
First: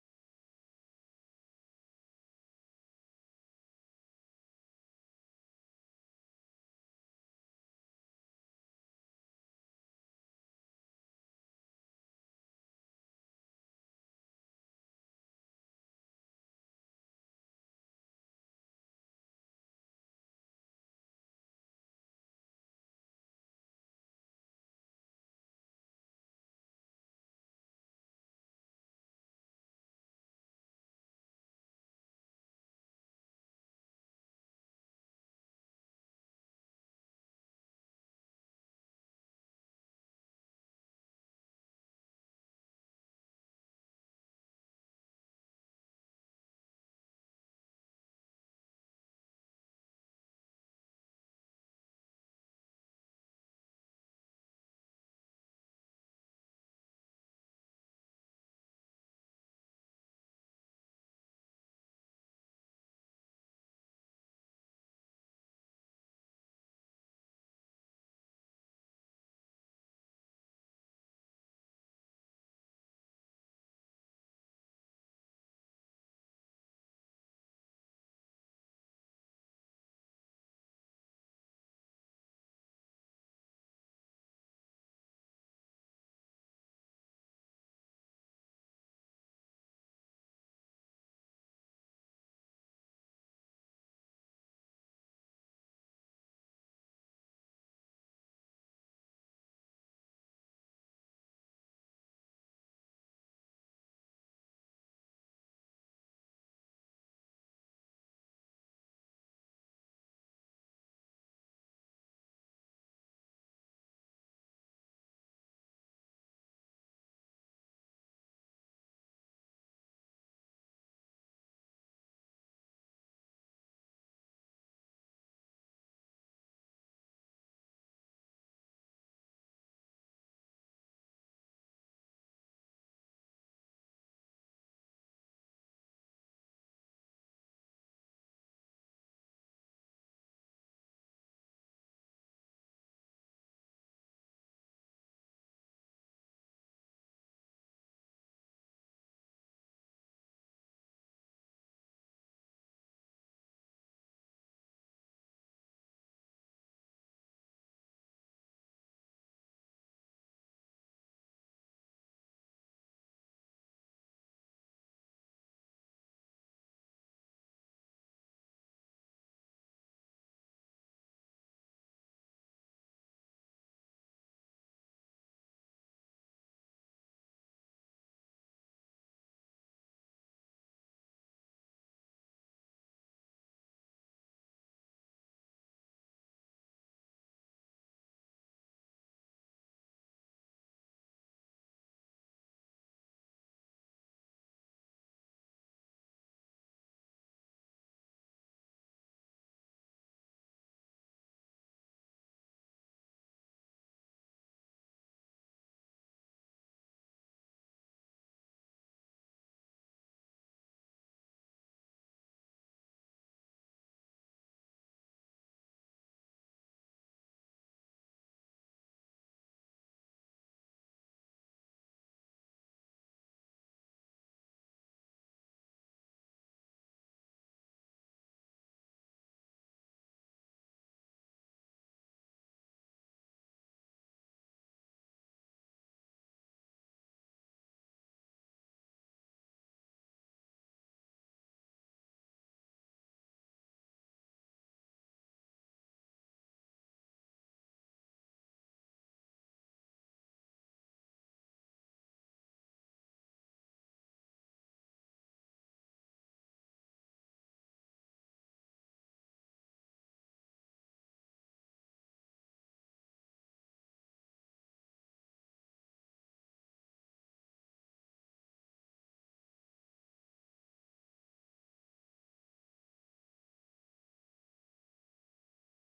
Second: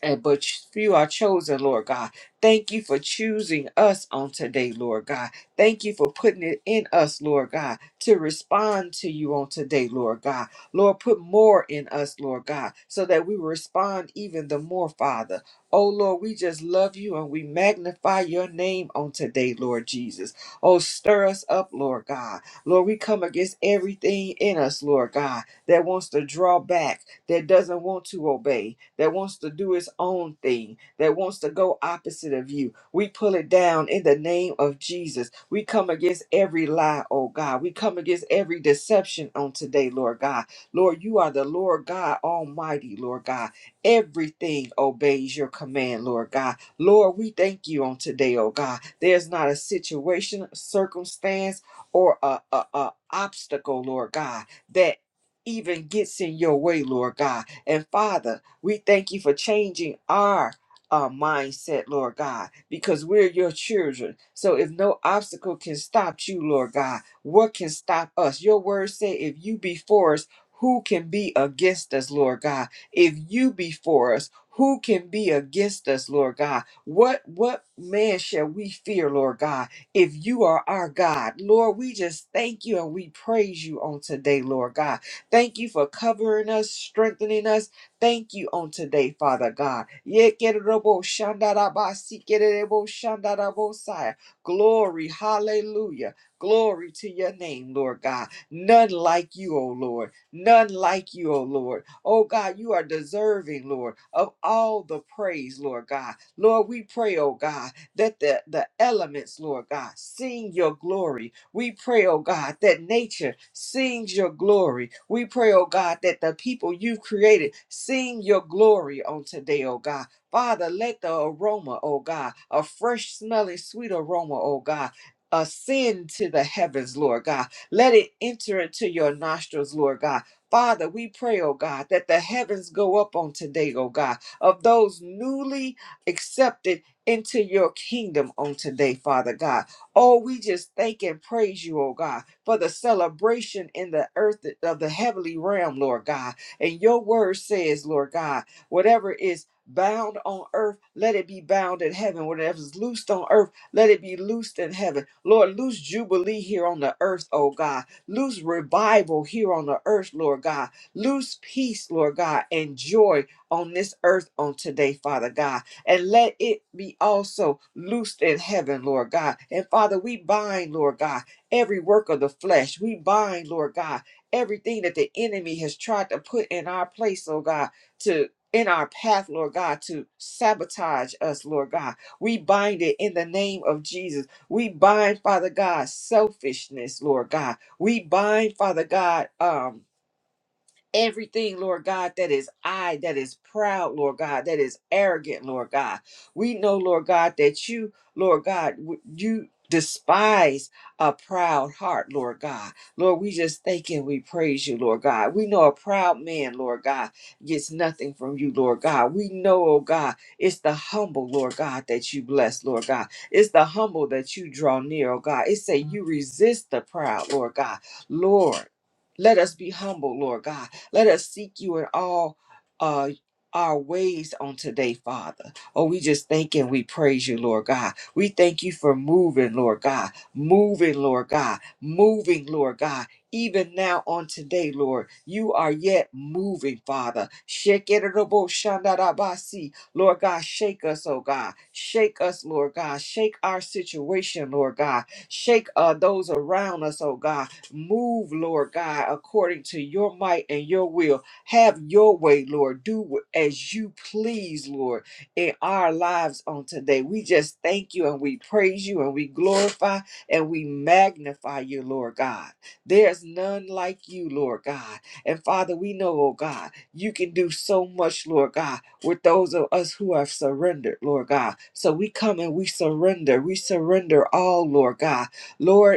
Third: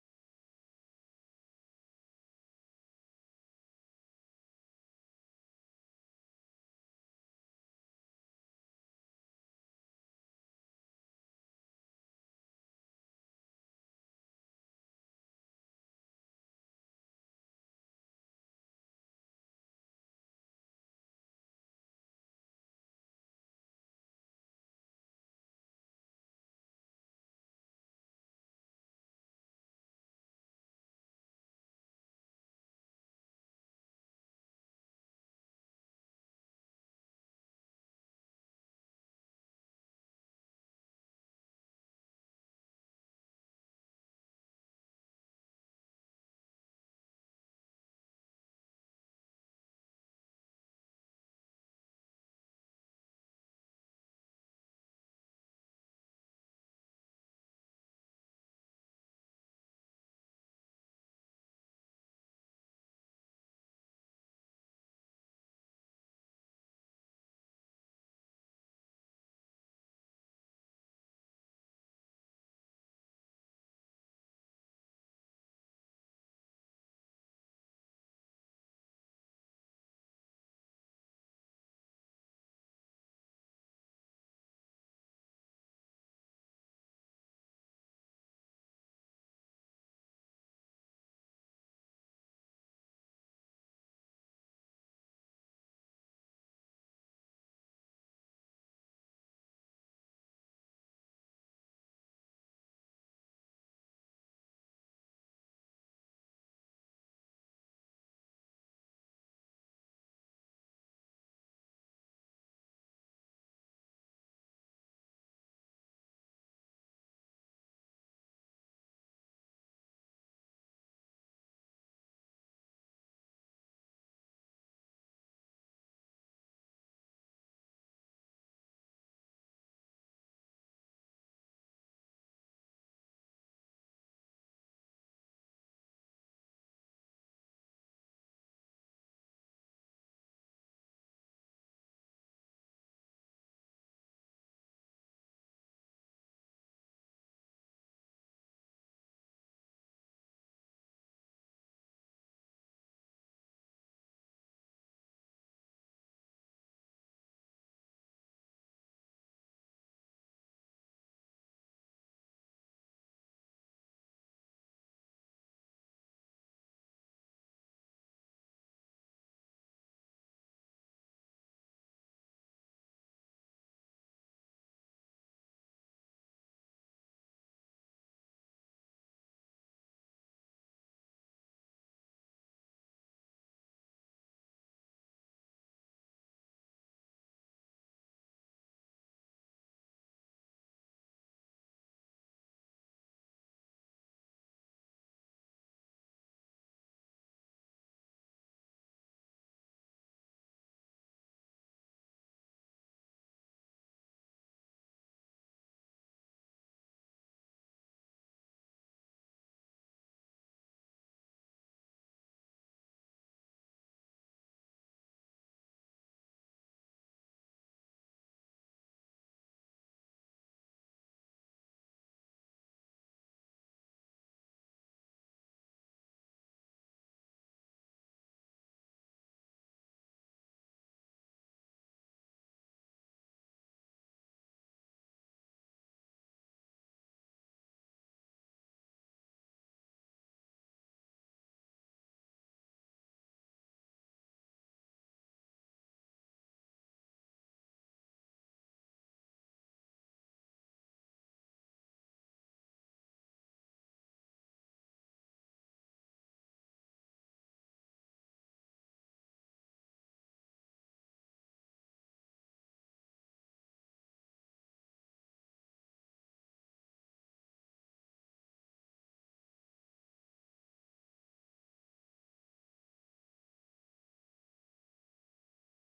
A: and but few are chosen, Lord God. Thank you for choosing us on today, Lord God. Thank you for putting it in us, Lord God, to respond to you on today, Lord God. Lord, put more in us, Lord God, so that we respond even the more, Father. Oh, Lord, we just love you and we magnify your name on today, Lord Jesus. Oh, stir us up, Lord God. Lord, we come against everything in us, Lord God, that wants to draw back, that doesn't want to obey, that wants to do its own thing, that wants to go opposite of you. We pull it down in the name of Jesus. We come against every lie, oh God. We come against every deception on today, Lord God. Lord, you are the Lord God Almighty, Lord God. Everything obeys your command, Lord God. Lord, we thank you on today, oh God. There's not a situation, circumstance, or a, a, a obstacle, Lord God, that even gets in your way, Lord God. And Father, we thank you for changing our uh, mindset, Lord God, because we're your children. So if no obstacle can stop you, Lord God, what can stop us? Your word said, if you be for us, who can be against us, Lord God? If you be for us, who can be against us, Lord God? What what man shall we fear, Lord God, if you are our God? Lord, we just thank you and we praise you on today, Lord God. Thank you for covering us, strengthening us, Thank you on today, Father God. Yekerebo shandarabasi kerebo shandarabosai. Glory, hallelujah. Glory to your name, Lord God. None like you, O Lord. None like you, O Lord. Oh God, you are deserving, Lord, of all the praise, Lord God. Lord, we pray, oh God, that the, the elements, Lord God, sing your glory. We pray, oh God, that nature sings your glory. We pray, oh God, that the people you've created sing your glory on today, oh God. Father, let the aroma, oh God, a fresh smelling sweet aroma, oh God, ascend to the heavens, Lord God. Let it enter into your nostrils, Lord God. Father, we pray, oh God, that the heavens go up on today, oh God, of those newly accepted into your kingdom on today, Father God. Oh, we just thank and praise you, oh God, for the celebration in the earth of the heavenly realm, Lord God. And your word says, Lord God, whatever is bound on earth, let it be bound in heaven. Whatever is loosed on earth, let it be loosed in heaven. Lord, loose jubilee here on the earth, oh God. Loose revival here on the earth, Lord God. Loose peace, Lord God, and joy on this earth on today, Father God and let it be also loosed in heaven, Lord God. And Father, we bind, Lord God, every work of the flesh. We bind, Lord God, everything that the enemy has tried to put in our place, oh God, to in our path, Lord God, to sabotage us, Lord God. We bind it in the name of Jesus. We bind, Father God, selfishness, Lord God. We bind, Father God, um, Everything, Lord God, that is I, that is proud, Lord God, that is arrogant, Lord God. We know, Lord God, that you, Lord God, w- you despise a proud heart, Lord God. Lord, we just thank and we praise you, Lord God. We know a proud man, Lord God, gets nothing from you, Lord God. We know, oh God, it's the humble, Lord God, that you bless, Lord God. It's the humble that you draw near, oh God. It say you resist the proud, Lord God. Lord, let us be humble, Lord God. Let us seek you in all uh, our ways on today, Father. Oh, we just thank and we praise you, Lord God. We thank you for moving, Lord God. Moving, Lord God. Moving, Lord God. Even now on today, Lord, you are yet moving, Father. Shake it, Lord God. Shake us, oh God. Shake us, Lord God. Shake our situation, Lord God. Shake uh, those around us, oh God. Move, Lord God, according to your might and your will. Have your way, Lord. Do as you please, Lord, in our lives on today. We just thank you and we praise you and we glorify and we magnify you, Lord God. There's none like you, Lord God. And Father, we know, oh God, you can do so much, Lord God, with those of us who have surrendered, Lord God. So we come and we surrender. We surrender all, Lord God. Lord,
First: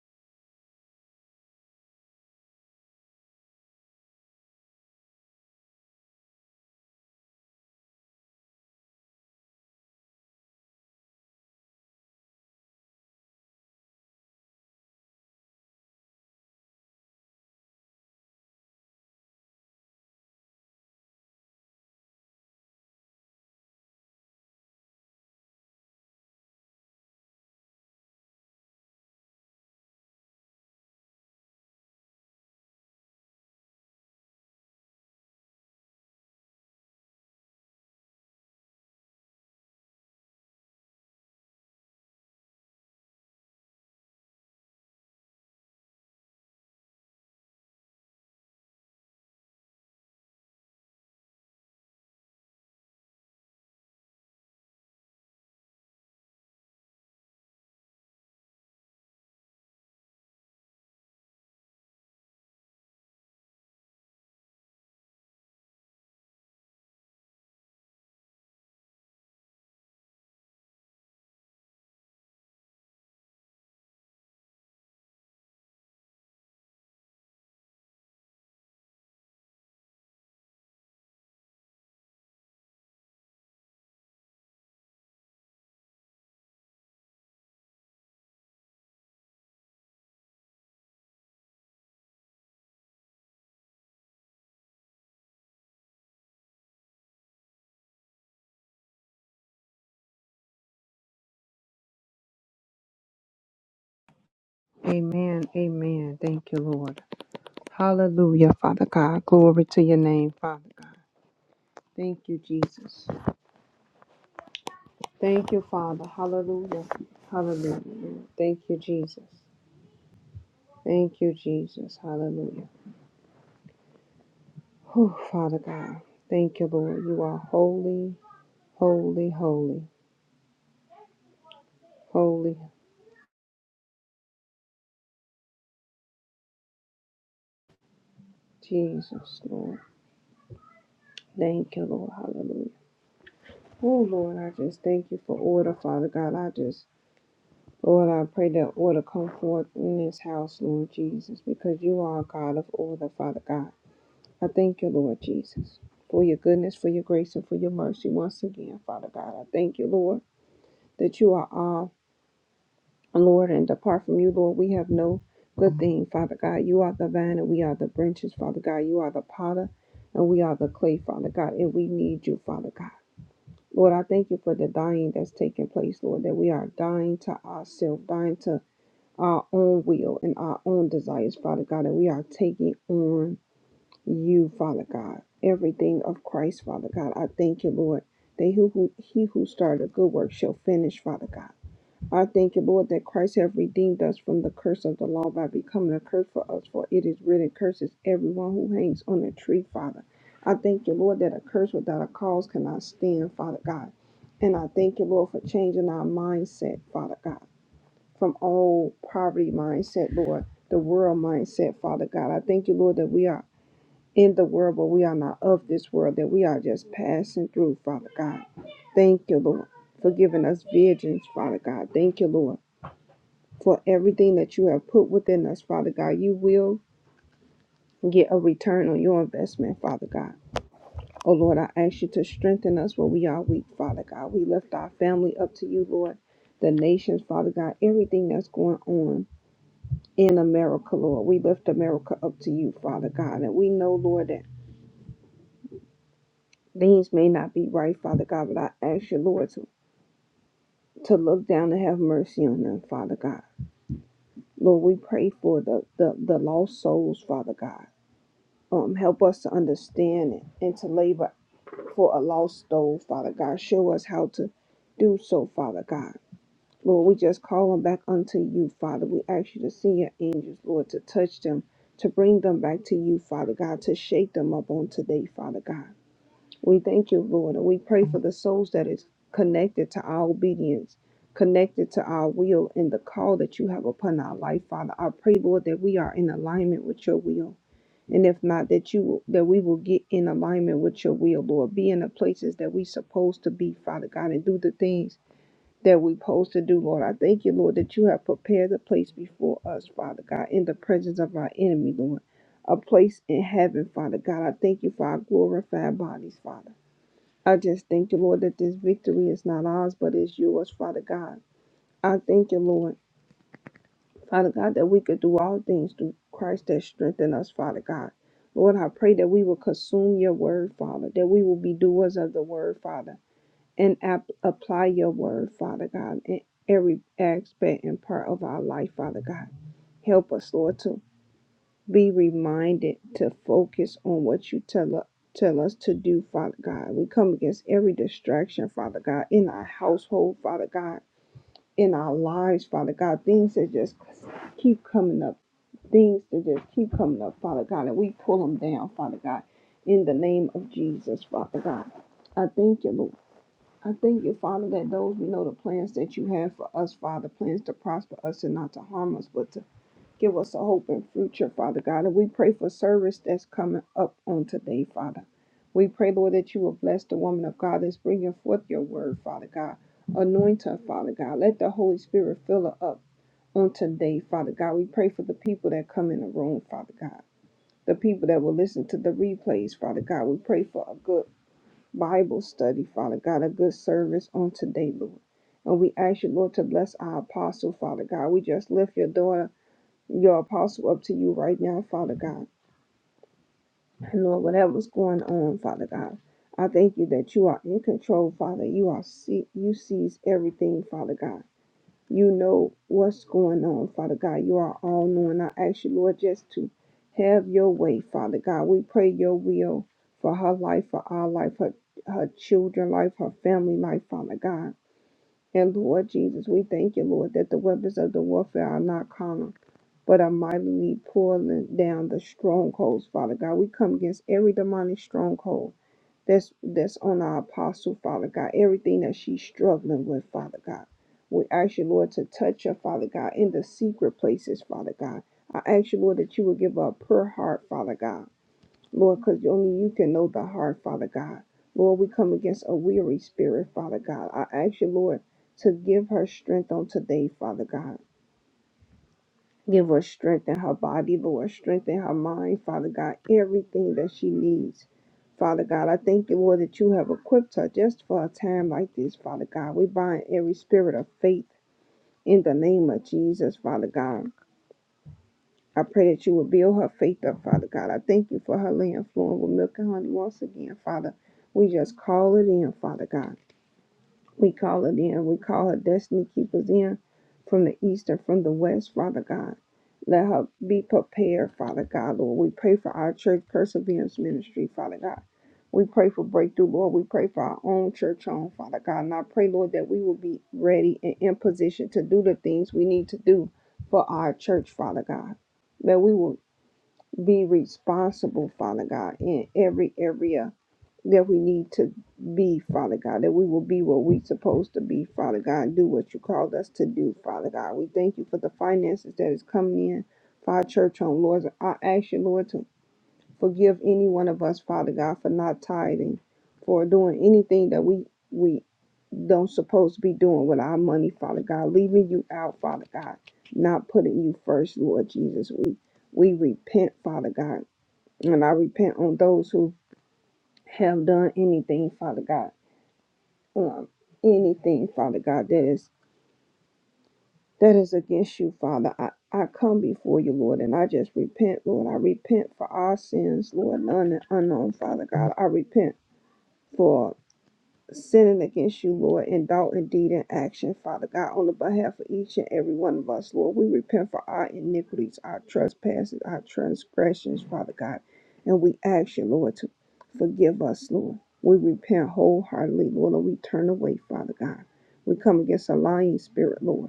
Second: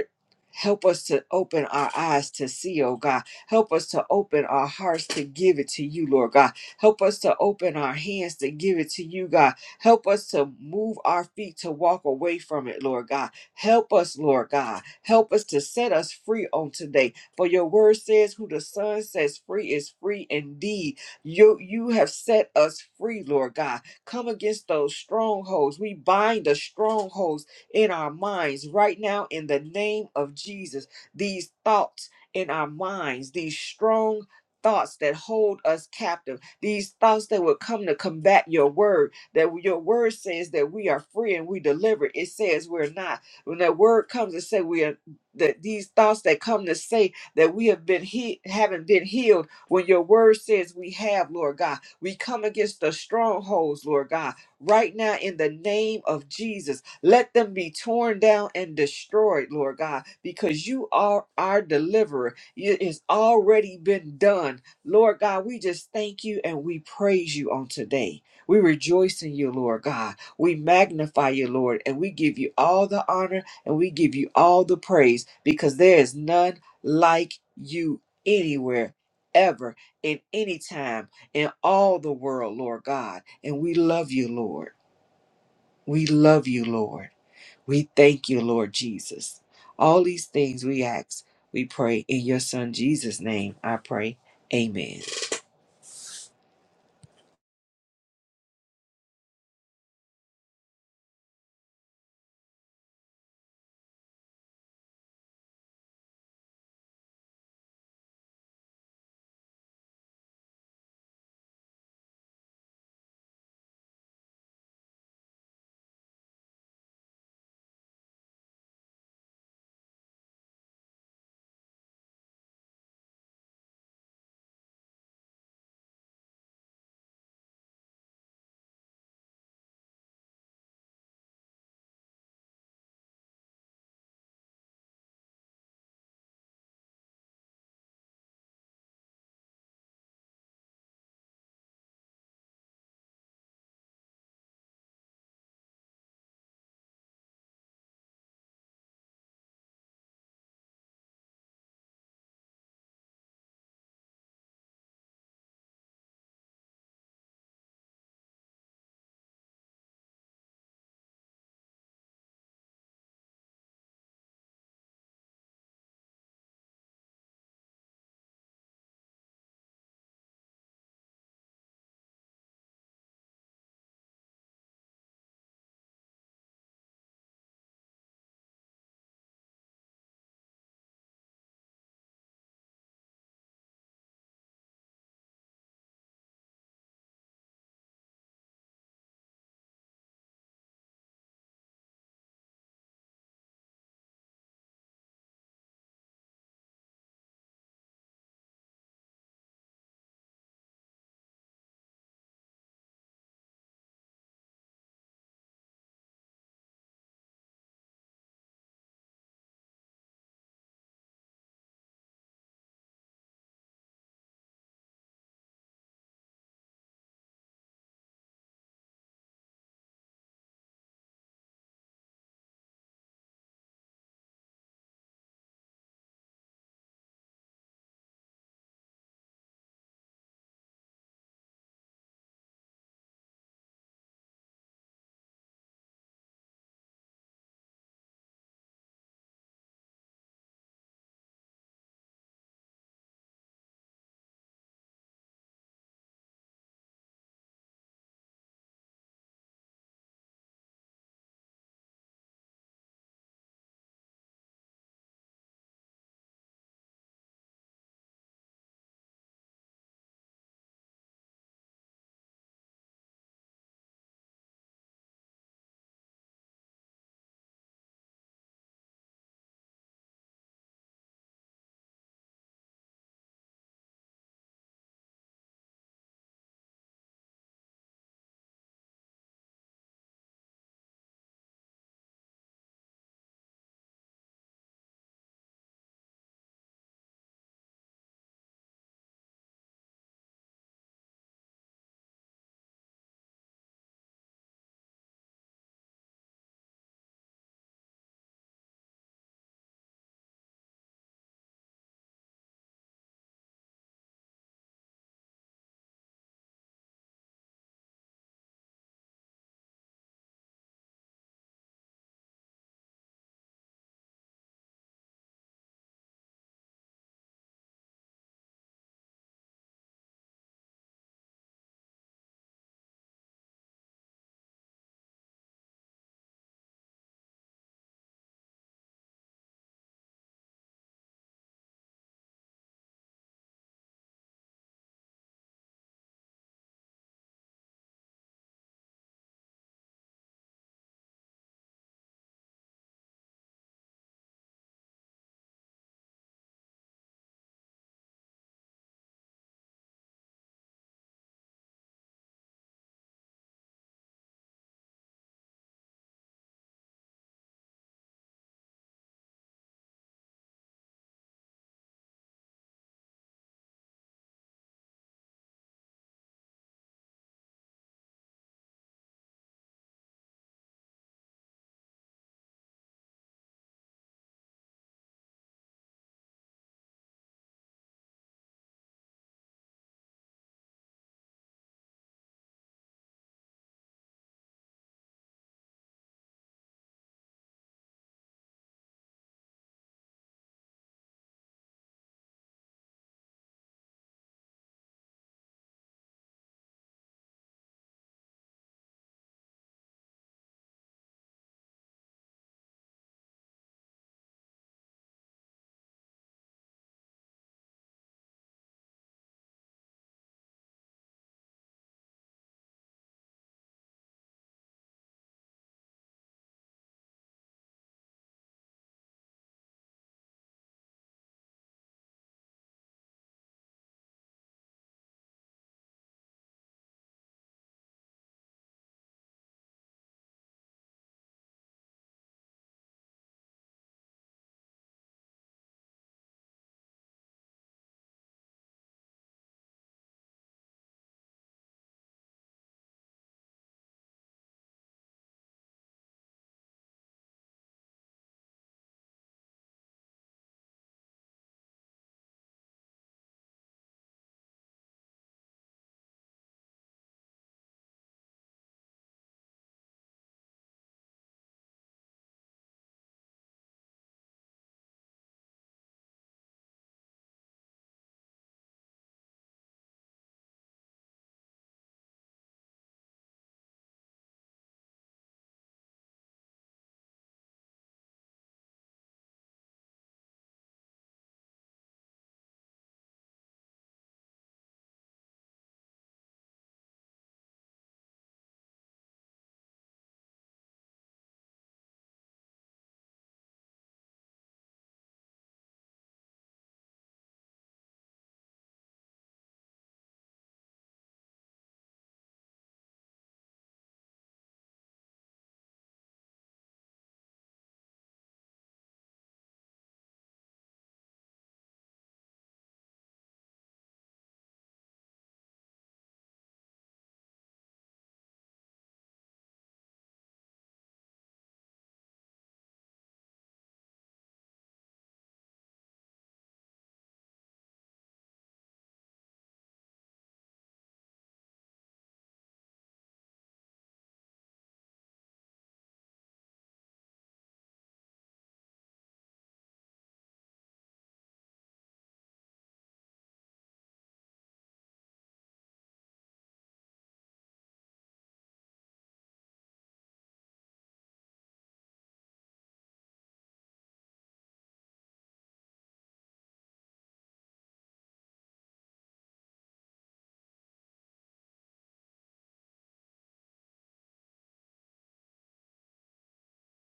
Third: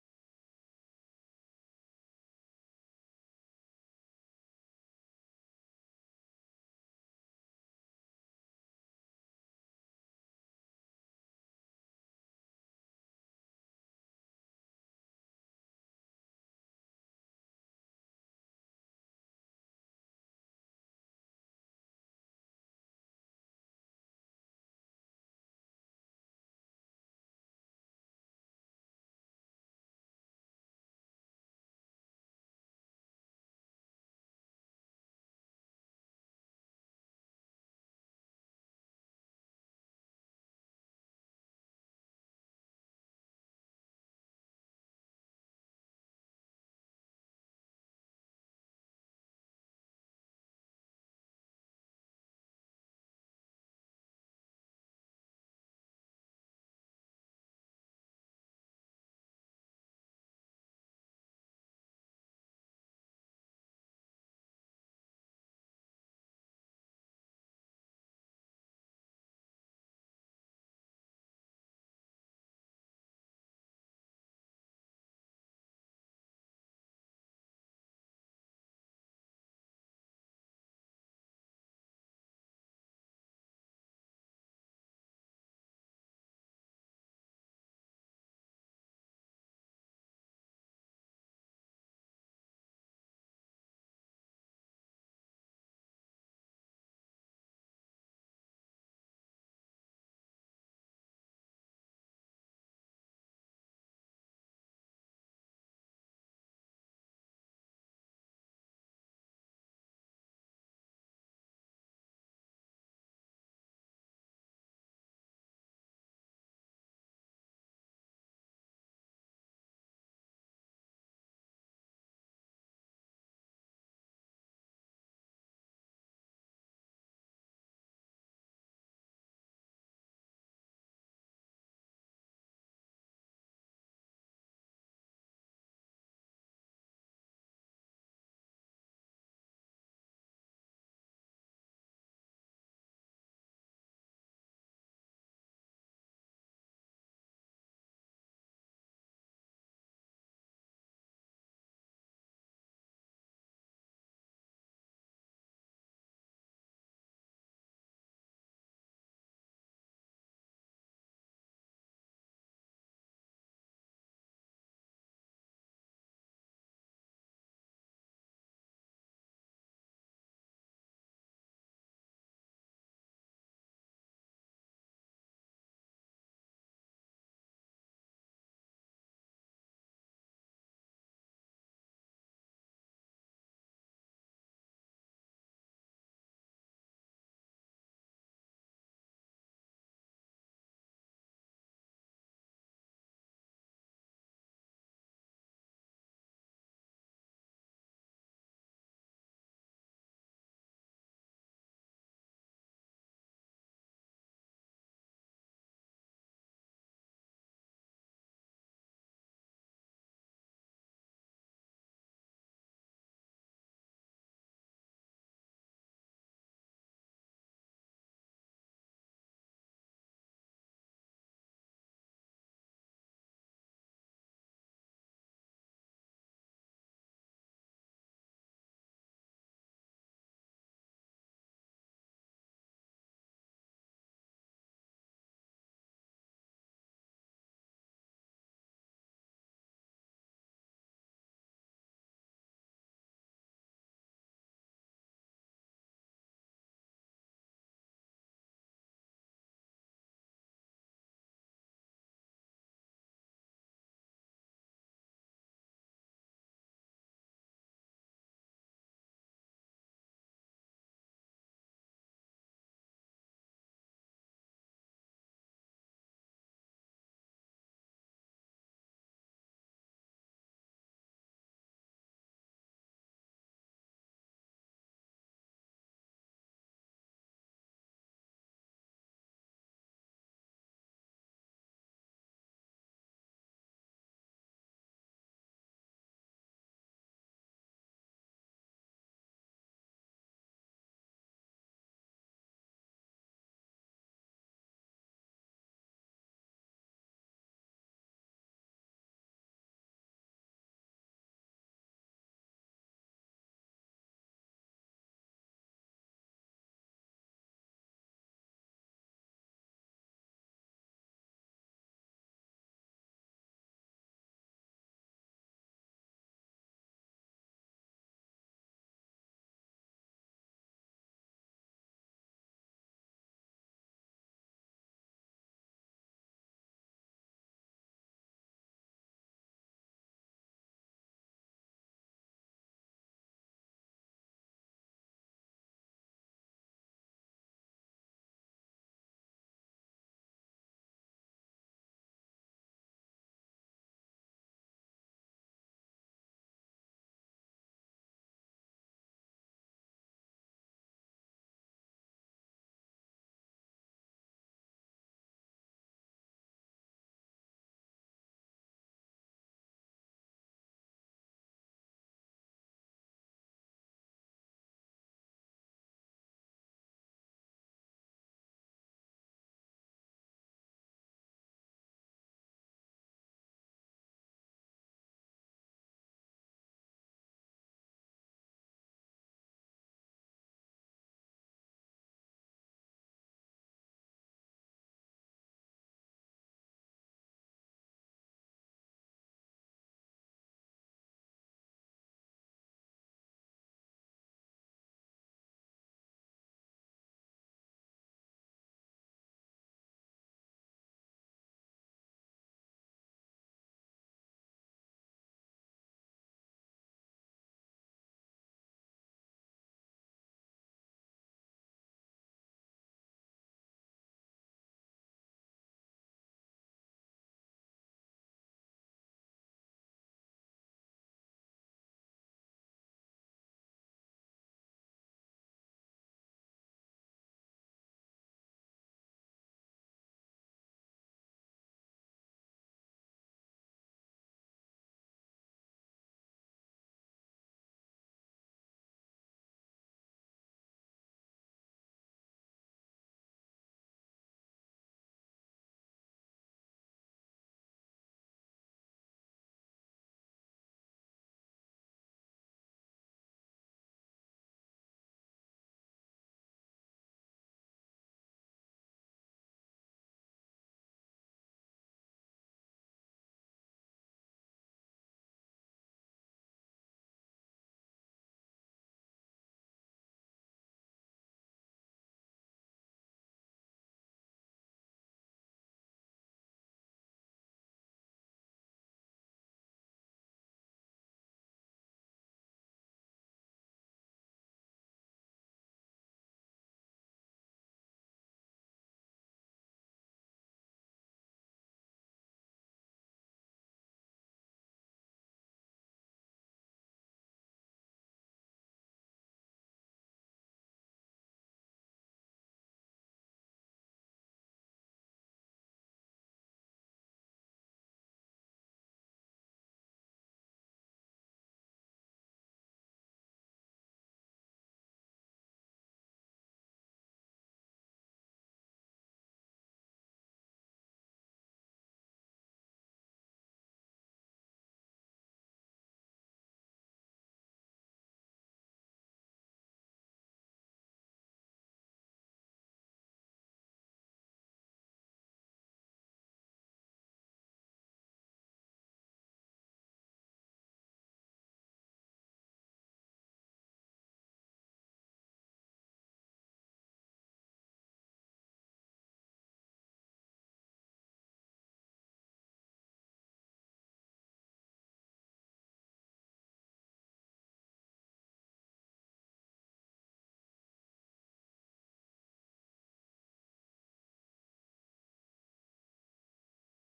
A: Help us to open our eyes to see, oh God. Help us to open our hearts to give it to you, Lord God. Help us to open our hands to give it to you, God. Help us to move our feet to walk away from it, Lord God. Help us, Lord God. Help us to set us free on today. For your word says, Who the Son sets free is free indeed. You, you have set us free, Lord God. Come against those strongholds. We bind the strongholds in our minds right now in the name of Jesus. These thoughts in our minds, these strong thoughts that hold us captive, these thoughts that would come to combat your word, that your word says that we are free and we deliver. It says we're not. When that word comes to say we are that these thoughts that come to say that we have been he- haven't been healed when your word says we have, Lord God. We come against the strongholds, Lord God, right now in the name of Jesus let them be torn down and destroyed, Lord God, because you are our deliverer. It has already been done. Lord God, we just thank you and we praise you on today. We rejoice in you, Lord God. We magnify you, Lord, and we give you all the honor and we give you all the praise because there is none like you anywhere, ever, in any time, in all the world, Lord God. And we love you, Lord. We love you, Lord. We thank you, Lord Jesus. All these things we ask, we pray in your Son Jesus' name. I pray. Amen.
C: Amen. Amen. Thank you, Lord. Hallelujah, Father God. Glory to your name, Father God. Thank you, Jesus. Thank you, Father. Hallelujah. Hallelujah. Thank you, Jesus. Thank you, Jesus. Hallelujah. Oh, Father God. Thank you, Lord. You are holy, holy, holy, holy. Jesus, Lord. Thank you, Lord. Hallelujah. Oh, Lord, I just thank you for order, Father God. I just Lord, I pray that order come forth in this house, Lord Jesus, because you are a God of order, Father God. I thank you, Lord Jesus, for your goodness, for your grace, and for your mercy once again, Father God. I thank you, Lord, that you are all, Lord, and apart from you, Lord, we have no good thing, Father God. You are the vine and we are the branches, Father God. You are the potter and we are the clay, Father God, and we need you, Father God. Lord, I thank you for the dying that's taking place, Lord, that we are dying to ourselves, dying to our own will and our own desires, Father God, and we are taking on you, Father God. Everything of Christ, Father God. I thank you, Lord. That who, who he who started a good work shall finish, Father God. I thank you, Lord, that Christ have redeemed us from the curse of the law by becoming a curse for us, for it is written, curses everyone who hangs on a tree, Father. I thank you, Lord, that a curse without a cause cannot stand, Father God. And I thank you, Lord, for changing our mindset, Father God from all poverty mindset, Lord, the world mindset, Father God. I thank you, Lord, that we are in the world, but we are not of this world, that we are just passing through, Father God. Thank you, Lord, for giving us visions, Father God. Thank you, Lord, for everything that you have put within us, Father God. You will get a return on your investment, Father God. Oh, Lord, I ask you to strengthen us where we are weak, Father God. We lift our family up to you, Lord, the nations, Father God, everything that's going on. in America, Lord. We lift America up to you, Father God. And we know, Lord, that things may not be right, Father God, but I ask you, Lord, to, to look down and have mercy on them, Father God. Lord, we pray for the, the, the lost souls, Father God. Um, help us to understand it and to labor for a lost soul, Father God. Show us how to do so, Father God. Lord, we just call them back unto you, Father. We ask you to send your angels, Lord, to touch them, to bring them back to you, Father God, to shake them up on today, Father God. We thank you, Lord, and we pray for the souls that is connected to our obedience, connected to our will and the call that you have upon our life, Father. I pray, Lord, that we are in alignment with your will. And if not, that you will, that we will get in alignment with your will, Lord. Be in the places that we supposed to be, Father God, and do the things that we're supposed to do, Lord. I thank you, Lord, that you have prepared a place before us, Father God, in the presence of our enemy, Lord. A place in heaven, Father God. I thank you for our glorified bodies, Father. I just thank you, Lord, that this victory is not ours, but is yours, Father God. I thank you, Lord, Father God, that we could do all things through Christ that strengthen us, Father God. Lord, I pray that we will consume your word, Father, that we will be doers of the word, Father and app- apply your word, Father God, in every aspect and part of our life, Father God. Help us, Lord, to be reminded to focus on what you tell us. Tell us to do, Father God. We come against every distraction, Father God, in our household, Father God, in our lives, Father God. Things that just keep coming up, things that just keep coming up, Father God, and we pull them down, Father God, in the name of Jesus, Father God. I thank you, Lord. I thank you, Father, that those we know the plans that you have for us, Father, plans to prosper us and not to harm us, but to give us a hope and future, Father God. And we pray for service that's coming up on today, Father. We pray, Lord, that you will bless the woman of God that's bringing forth your word, Father God. Anoint her, Father God. Let the Holy Spirit fill her up on today, Father God. We pray for the people that come in the room, Father God. The people that will listen to the replays, Father God. We pray for a good Bible study, Father God, a good service on today, Lord. And we ask you, Lord, to bless our apostle, Father God. We just lift your daughter, your apostle, up to you right now, Father God. And Lord, whatever's going on, Father God, I thank you that you are in control, Father. You are see you sees everything, Father God. You know what's going on, Father God. You are all knowing. I ask you, Lord, just to have your way, Father God. We pray your will for her life, for our life, her, her children life, her family life, Father God. And Lord Jesus, we thank you, Lord, that the weapons of the warfare are not carnal but are mightily pulling down the strongholds, Father God. We come against every demonic stronghold that's that's on our apostle, Father God. Everything that she's struggling with, Father God. We ask you, Lord, to touch her, Father God, in the secret places, Father God. I ask you, Lord, that you will give her a pure heart, Father God. Lord, because only you can know the heart, Father God. Lord, we come against a weary spirit, Father God. I ask you, Lord, to give her strength on today, Father God. Give her strength in her body, Lord, strength in her mind, Father God, everything that she needs. Father God, I thank you, Lord, that you have equipped her just for a time like this, Father God. We bind every spirit of faith in the name of Jesus, Father God. I pray that you will build her faith up, Father God. I thank you for her laying flowing with milk and honey once again, Father. We just call it in, Father God. We call it in. We call her destiny keepers in from the east and from the west, Father God. Let her be prepared, Father God, Lord. We pray for our church perseverance ministry, Father God. We pray for breakthrough, Lord. We pray for our own church home, Father God. And I pray, Lord, that we will be ready and in position to do the things we need to do for our church, Father God. That we will be responsible, Father God, in every area that we need to be, Father God, that we will be what we're supposed to be, Father God, and do what you called us to do, Father God. We thank you for the finances that is coming in for our church home, Lord. I ask you, Lord, to forgive any one of us, Father God, for not tithing, for doing anything that we we don't supposed to be doing with our money, Father God, leaving you out, Father God, not putting you first, Lord Jesus. We we repent, Father God, and I repent on those who have done anything, Father God um, anything, Father God, that is that is against you, Father. I, I come before you, Lord, and I just repent, Lord. I repent for our sins, Lord, known and unknown, Father God. I repent for sinning against you, Lord, in thought and deed and action, Father God, on the behalf of each and every one of us, Lord. We repent for our iniquities, our trespasses, our transgressions, Father God. And we ask you, Lord, to forgive us, Lord. We repent wholeheartedly, Lord, and we turn away, Father God. We come against a lying spirit, Lord.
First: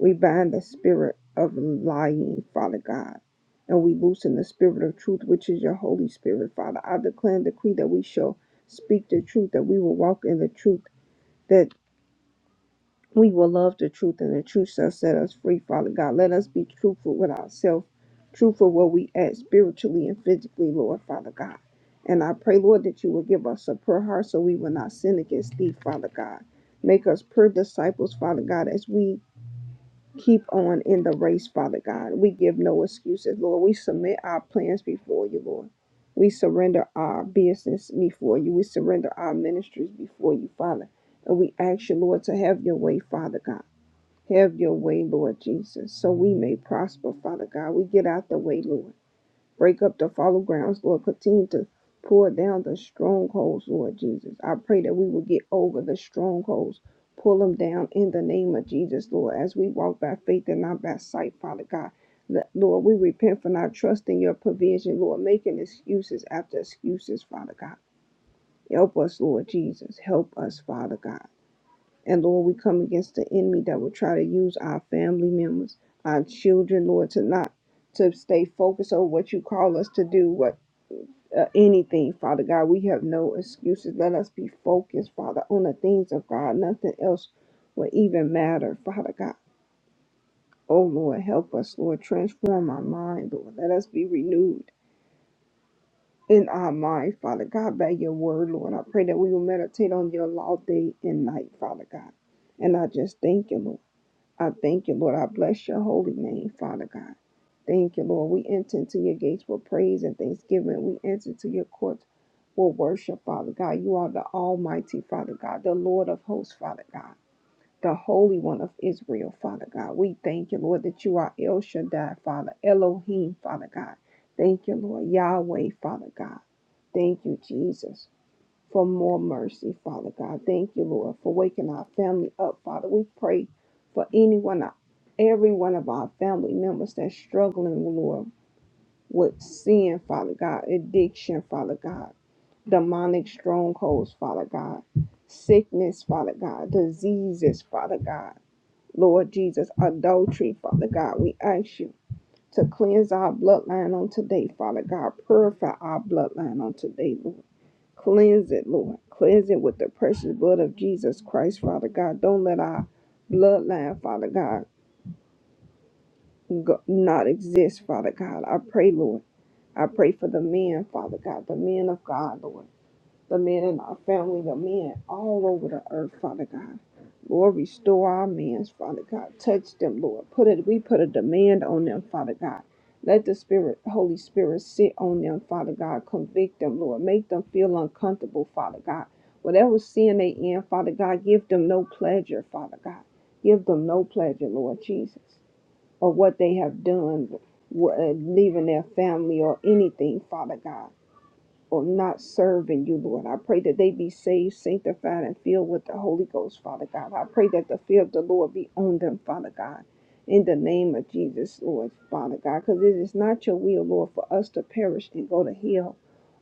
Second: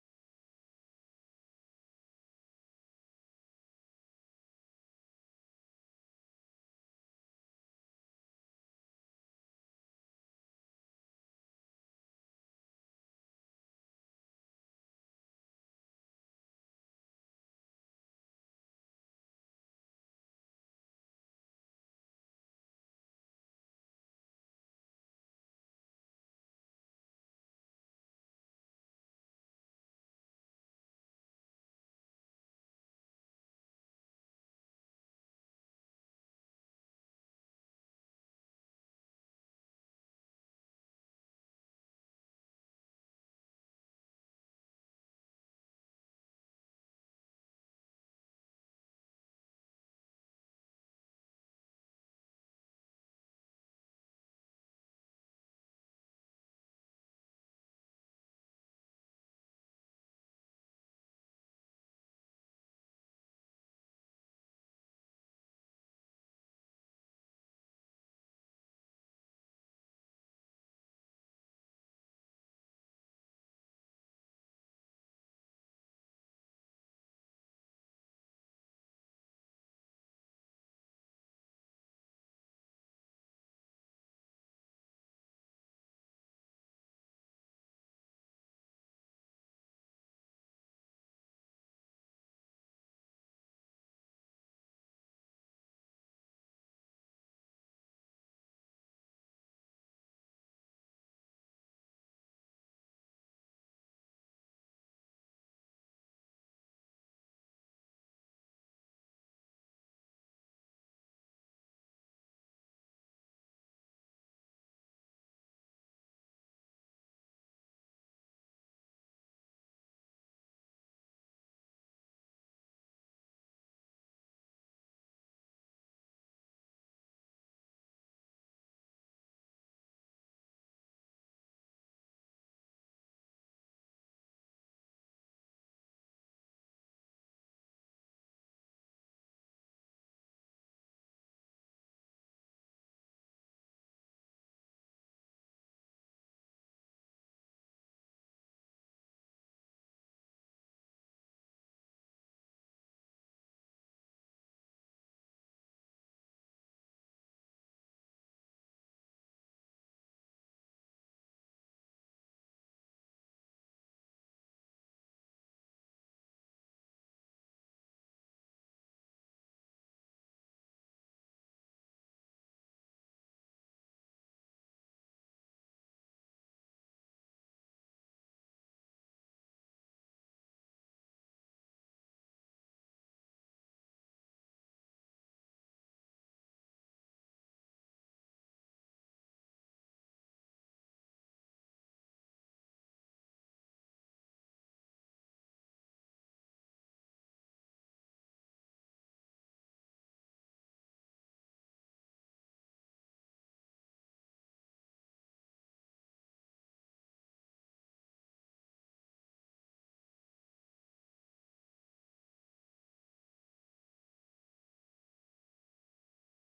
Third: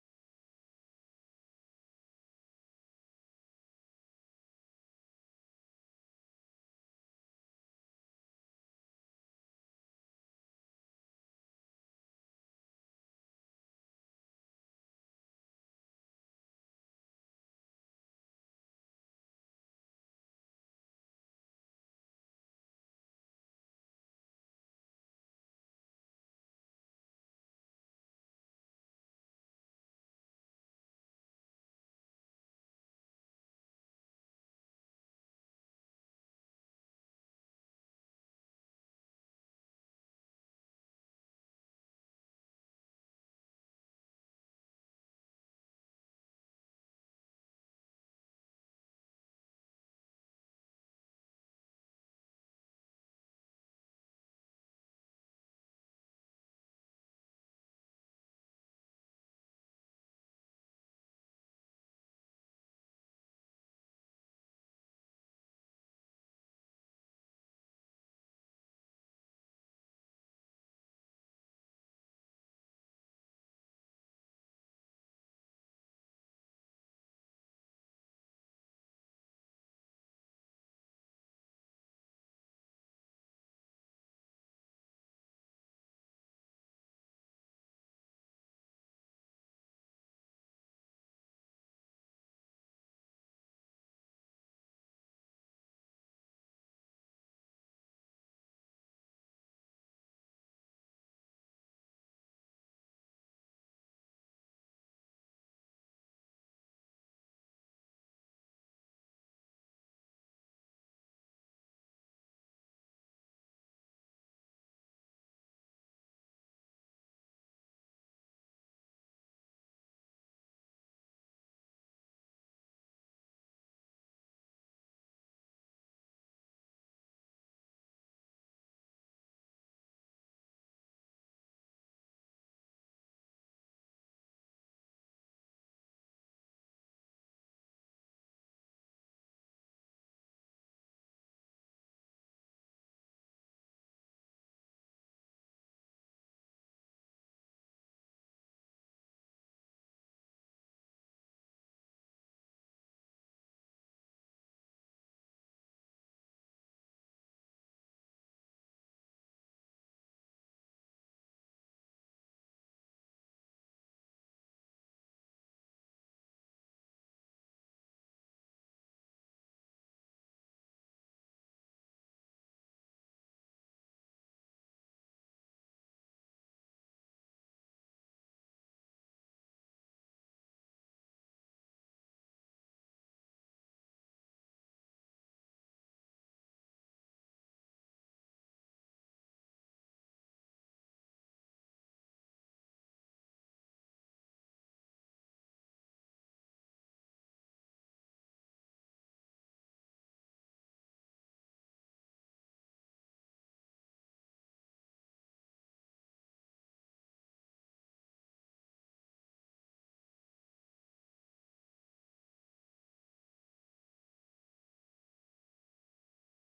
C: We bind the spirit of lying, Father God, and we loosen the spirit of truth, which is your Holy Spirit, Father. I declare and decree that we shall speak the truth, that we will walk in the truth, that we will love the truth, and the truth shall set us free, Father God. Let us be truthful with ourselves, truthful where we at spiritually and physically, Lord, Father God. And I pray, Lord, that you will give us a pure heart so we will not sin against thee, Father God. Make us pure disciples, Father God, as we keep on in the race, Father God. We give no excuses, Lord. We submit our plans before you, Lord. We surrender our business before you. We surrender our ministries before you, Father. And we ask you, Lord, to have your way, Father God. Have your way, Lord Jesus, so we may prosper, Father God. We get out the way, Lord. Break up the fallow grounds, Lord. Continue to pour down the strongholds, Lord Jesus. I pray that we will get over the strongholds, pull them down in the name of Jesus, Lord, as we walk by faith and not by sight, Father God. Let- Lord, we repent for not trusting your provision, Lord, making excuses after excuses, Father God. Help us, Lord Jesus. Help us, Father God. And Lord, we come against the enemy that will try to use our family members, our children, Lord, to not to stay focused on what you call us to do, what uh, anything, Father God. We have no excuses. Let us be focused, Father, on the things of God. Nothing else will even matter, Father God. Oh, Lord, help us, Lord. Transform our mind, Lord. Let us be renewed in our mind, Father God, by your word, Lord. I pray that we will meditate on your law day and night, Father God. And I just thank you, Lord. I thank you, Lord. I bless your holy name, Father God. Thank you, Lord. We enter into your gates with praise and thanksgiving. We enter to your courts with worship, Father God. You are the Almighty, Father God, the Lord of hosts, Father God, the Holy One of Israel, Father God. We thank you, Lord, that you are El Shaddai, Father, Elohim, Father God. Thank you, Lord. Yahweh, Father God. Thank you, Jesus for more mercy, Father God. Thank you, Lord, for waking our family up, Father. We pray for anyone, every one of our family members that's struggling, Lord, with sin, Father God, addiction, Father God, demonic strongholds, Father God, sickness, Father God, diseases, Father God, Lord Jesus, adultery, Father God. We ask you to cleanse our bloodline on today, Father God. Purify our bloodline on today, Lord. Cleanse it, Lord. Cleanse it with the precious blood of Jesus Christ, Father God. Don't let our bloodline, Father God, go, not exist, Father God. I pray, Lord. I pray for the men, Father God, the men of God, Lord the men in our family, the men all over the earth, Father God. Lord, restore our men, Father God. Touch them, Lord. Put it, we put a demand on them, Father God. Let the Spirit, Holy Spirit, sit on them, Father God. Convict them, Lord. Make them feel uncomfortable, Father God. Whatever sin they in, Father God, give them no pleasure, Father God. Give them no pleasure, Lord Jesus, or what they have done, wh- uh, leaving their family or anything, Father God or not serving you, Lord. I pray that they be saved, sanctified, and filled with the Holy Ghost, Father God. I pray that the fear of the Lord be on them, Father God. In the name of Jesus, Lord, Father God, because it is not your will, Lord, for us to perish and go to hell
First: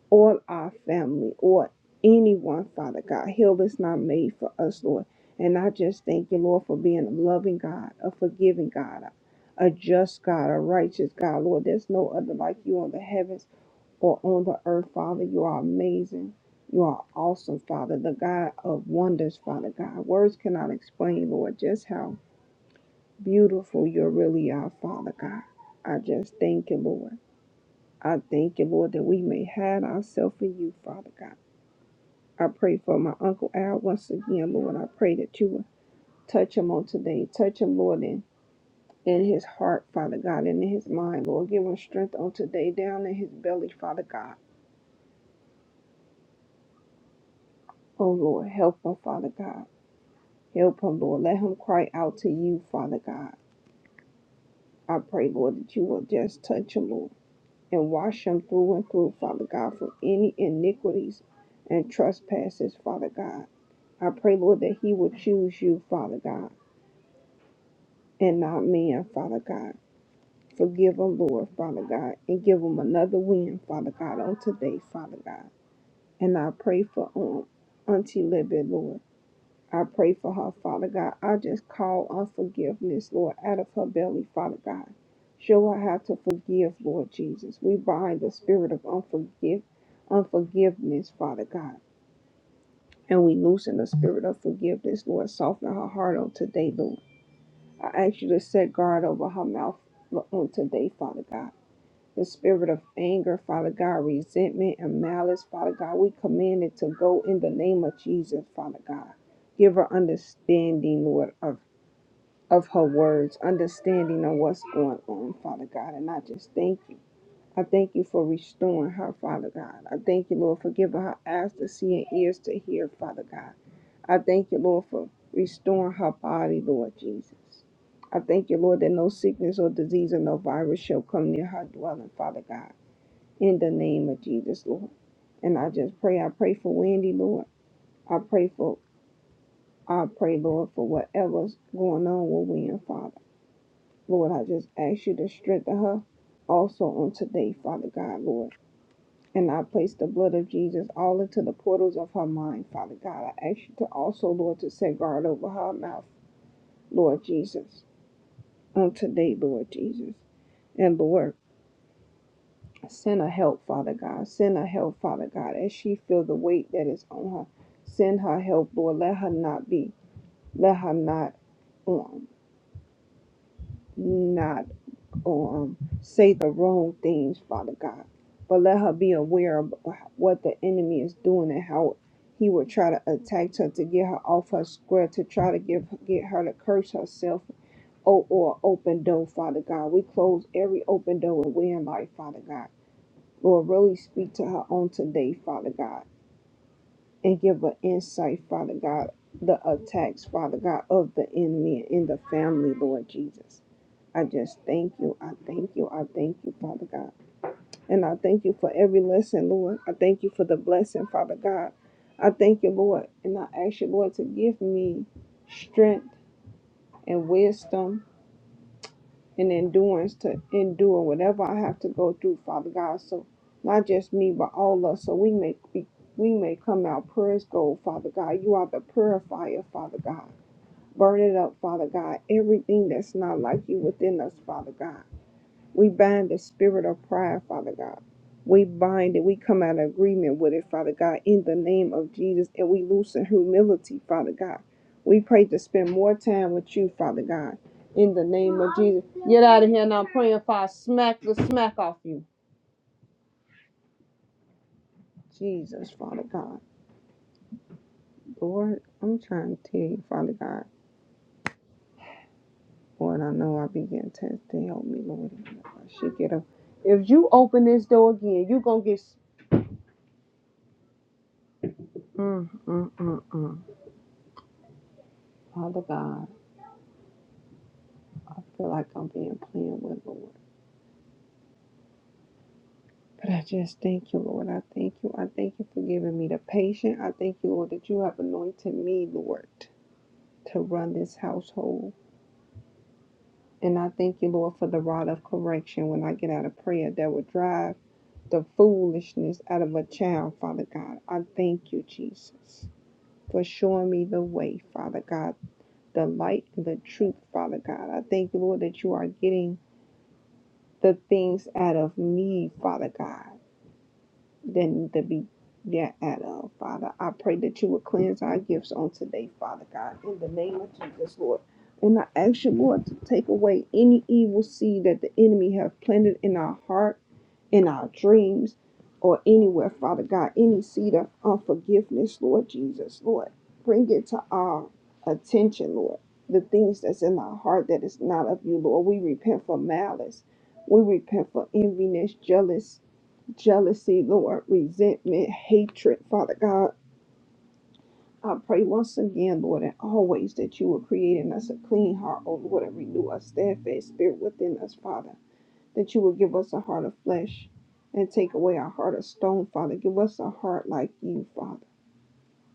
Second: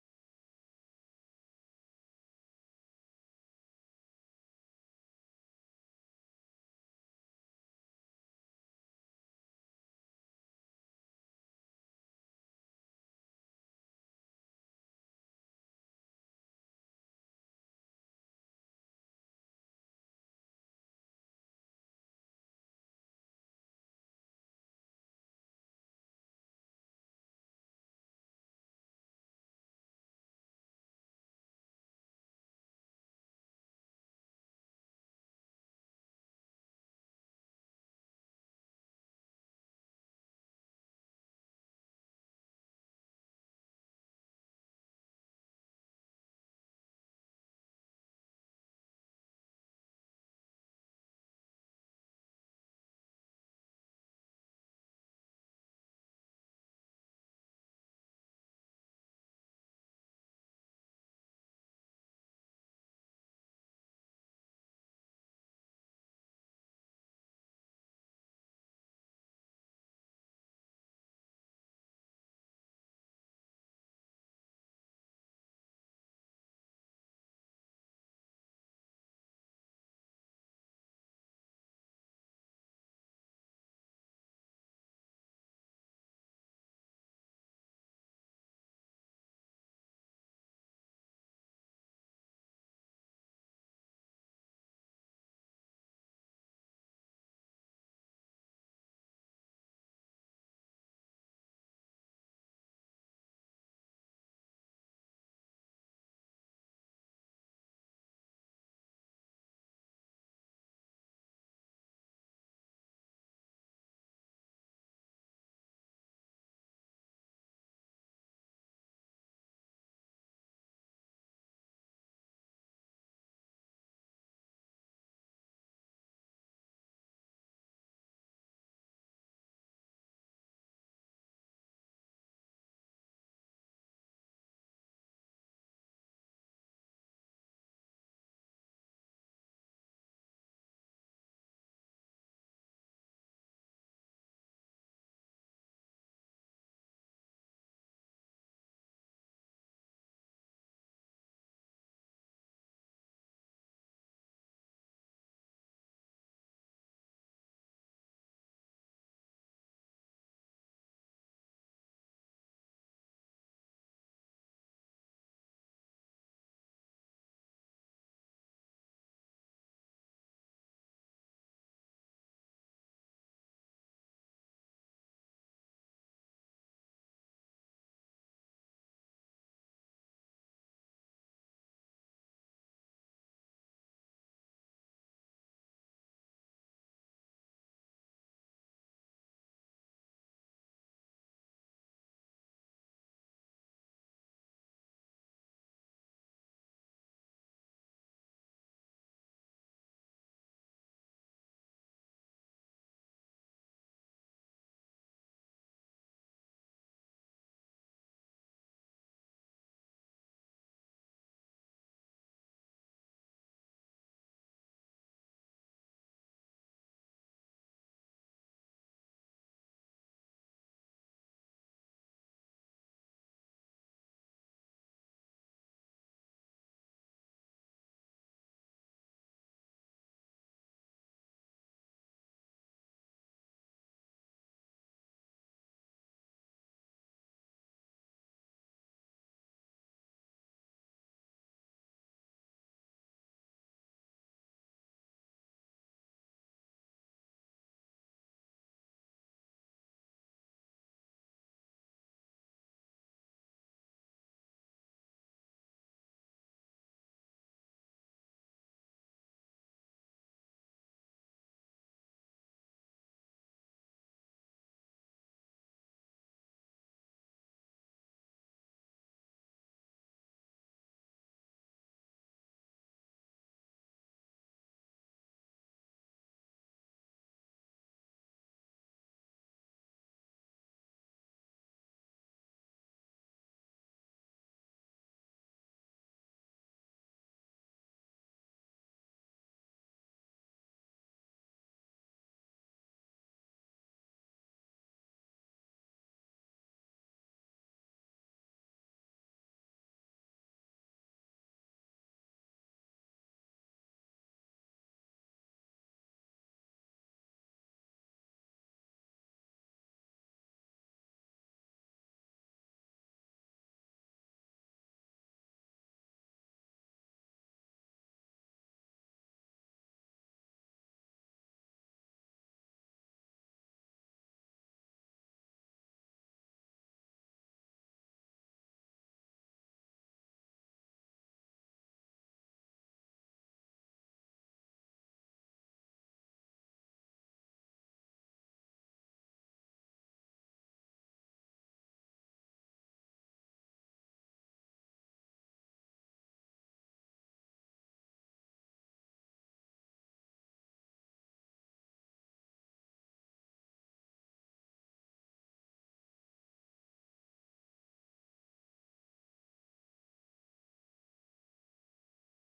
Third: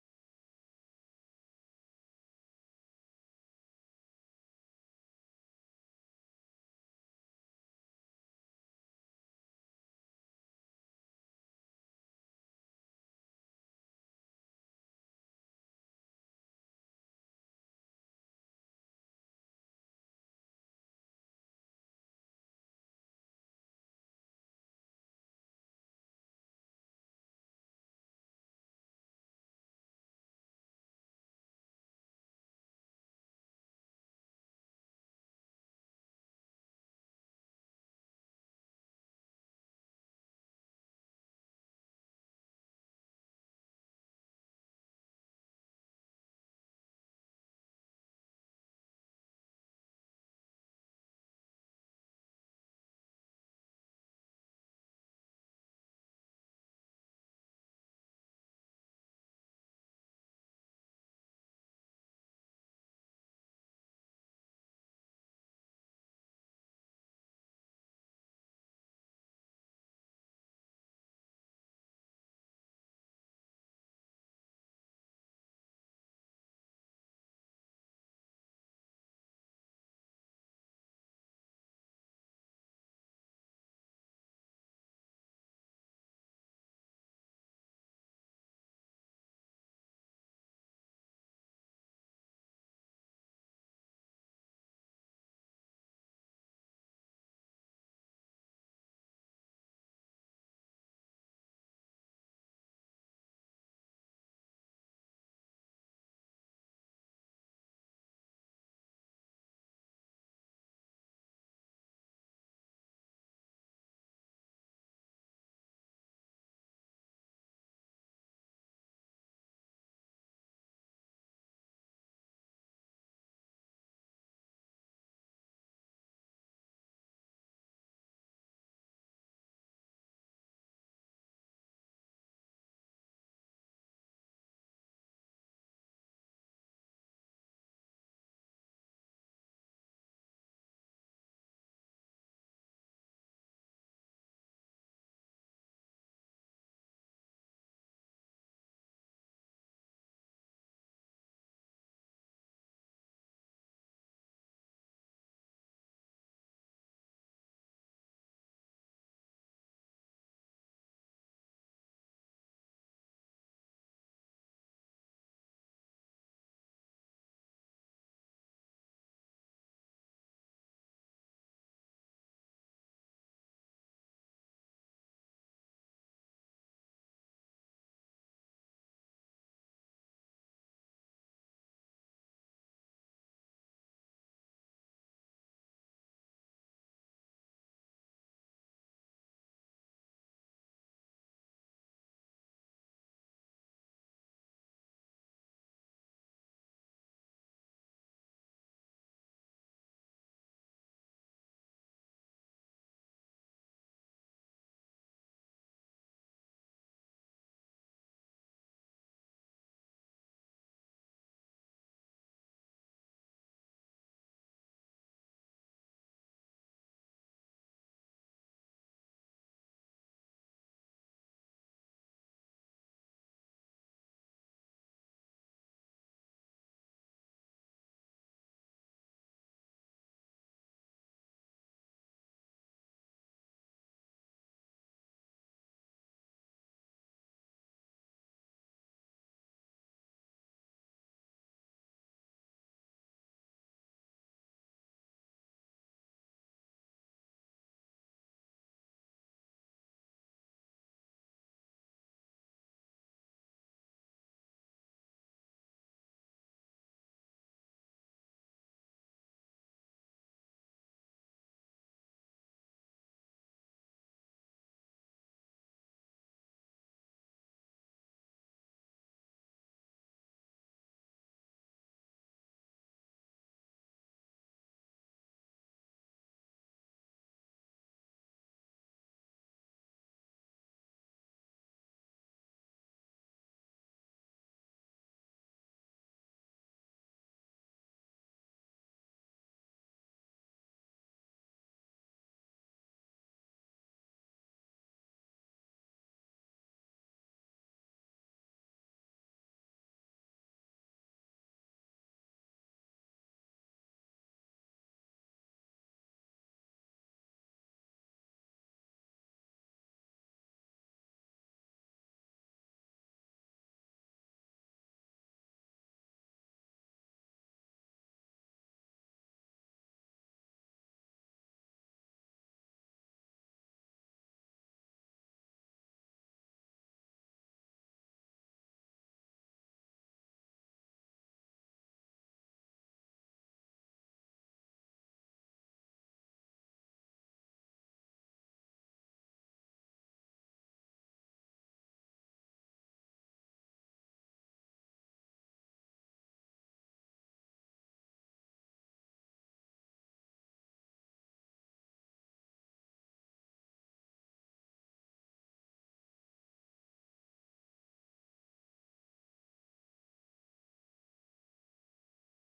C: or our family or anyone, Father God. Hell is not made for us, Lord. And I just thank you, Lord, for being a loving God, a forgiving God, a a just God, a righteous God, Lord. There's no other like you on the heavens or on the earth, Father. You are amazing. You are awesome, Father, the God of wonders, Father God. Words cannot explain, Lord, just how beautiful you really are, Father God. I just thank you, Lord. I thank you, Lord, that we may hide ourselves in you, Father God. I pray for my Uncle Al once again, Lord. I pray that you would touch him on today. Touch him, Lord, in, in his heart, Father God, and in his mind, Lord. Give him strength on today, down in his belly, Father God. Oh, Lord, help him, Father God. Help him, Lord. Let him cry out to you, Father God. I pray, Lord, that you will just touch him, Lord, and wash him through and through, Father God, from any iniquities and trespasses, Father God. I pray, Lord, that he will choose you, Father God, and not men, Father God. Forgive him, Lord, Father God, and give him another win, Father God, on today, Father God. And I pray for um, Auntie Libby, Lord. I pray for her, Father God. I just call on forgiveness, Lord, out of her belly, Father God. Show her how to forgive, Lord Jesus. We bind the spirit of unforgive, unforgiveness, Father God. And we loosen the spirit of forgiveness, Lord. Soften her heart on today, Lord. I ask you to set guard over her mouth on today, Father God. The spirit of anger, Father God, resentment and malice, Father God, we command it to go in the name of Jesus, Father God. Give her understanding Lord, of, of her words, understanding of what's going on, Father God. And I just thank you. I thank you for restoring her, Father God. I thank you, Lord, for giving her eyes to see and ears to hear, Father God. I thank you, Lord, for restoring her body, Lord Jesus. I thank you, Lord, that no sickness or disease or no virus shall come near her dwelling, Father God in the name of Jesus, Lord. And I just pray, I pray for Wendy, Lord. I pray for, I pray, Lord, for whatever's going on with Wendy, Father. Lord, I just ask you to strengthen her also on today, Father God, Lord. And I place the blood of Jesus all into the portals of her mind, Father God. I ask you to also, Lord, to set guard over her mouth, Lord Jesus, on today, Lord Jesus. And Lord. Send her help, Father God. Send her help, Father God, as she feel the weight that is on her. Send her help, Lord. Let her not be. Let her not um not um say the wrong things, Father God. But let her be aware of what the enemy is doing and how he will try to attack her to get her off her square, to try to give get her to curse herself. Oh, or open door, Father God. We close every open door and way in life, Father God. Lord, really speak to her on today, Father God, and give her insight, Father God, the attacks, Father God, of the enemy in the family, Lord Jesus. I just thank you. I thank you. I thank you, Father God. And I thank you for every lesson, Lord. I thank you for the blessing, Father God. I thank you, Lord. And I ask you, Lord, to give me strength and wisdom and endurance to endure whatever I have to go through, Father God. So not just me, but all us, so we may be, we may come out pure as gold, Father God. You are the purifier, Father God. Burn it up, Father God. Everything that's not like you within us, Father God. We bind the spirit of pride, Father God. We bind it. We come out of agreement with it, Father God, in the name of Jesus. And we loosen humility, Father God. We pray to spend more time with you, Father God, in the name of Jesus. Get out of here now. I'm praying for I smack the smack off you. Jesus, Father God. Lord, I'm trying to tell you, Father God. Lord, I know I begin to to help me, Lord. If I should get up. If you open this door again, you're going to get. Mm, mm, mm, mm. Father God. I feel like I'm being playing with Lord. But I just thank you, Lord. I thank you. I thank you for giving me the patience. I thank you, Lord, that you have anointed me, Lord, to run this household. And I thank you, Lord, for the rod of correction when I get out of prayer that will drive the foolishness out of a child, Father God. I thank you, Jesus, for showing me the way, Father God, the light and the truth, Father God. I thank you, Lord, that you are getting the things out of me, Father God than to be thereof, Father. I pray that you would cleanse our gifts on today, Father God, in the name of Jesus, Lord. And I ask you, Lord, to take away any evil seed that the enemy have planted in our heart, in our dreams, or anywhere, Father God, any seed of unforgiveness, Lord Jesus, Lord. Bring it to our attention, Lord. The things that's in our heart that is not of you, Lord. We repent for malice. We repent for enviness, jealous, jealousy, Lord, resentment, hatred, Father God. I pray once again, Lord, and always that you will create in us a clean heart, oh Lord, and renew a steadfast spirit within us, Father, that you will give us a heart of flesh and take away our heart of stone, Father. Give us a heart like you, Father.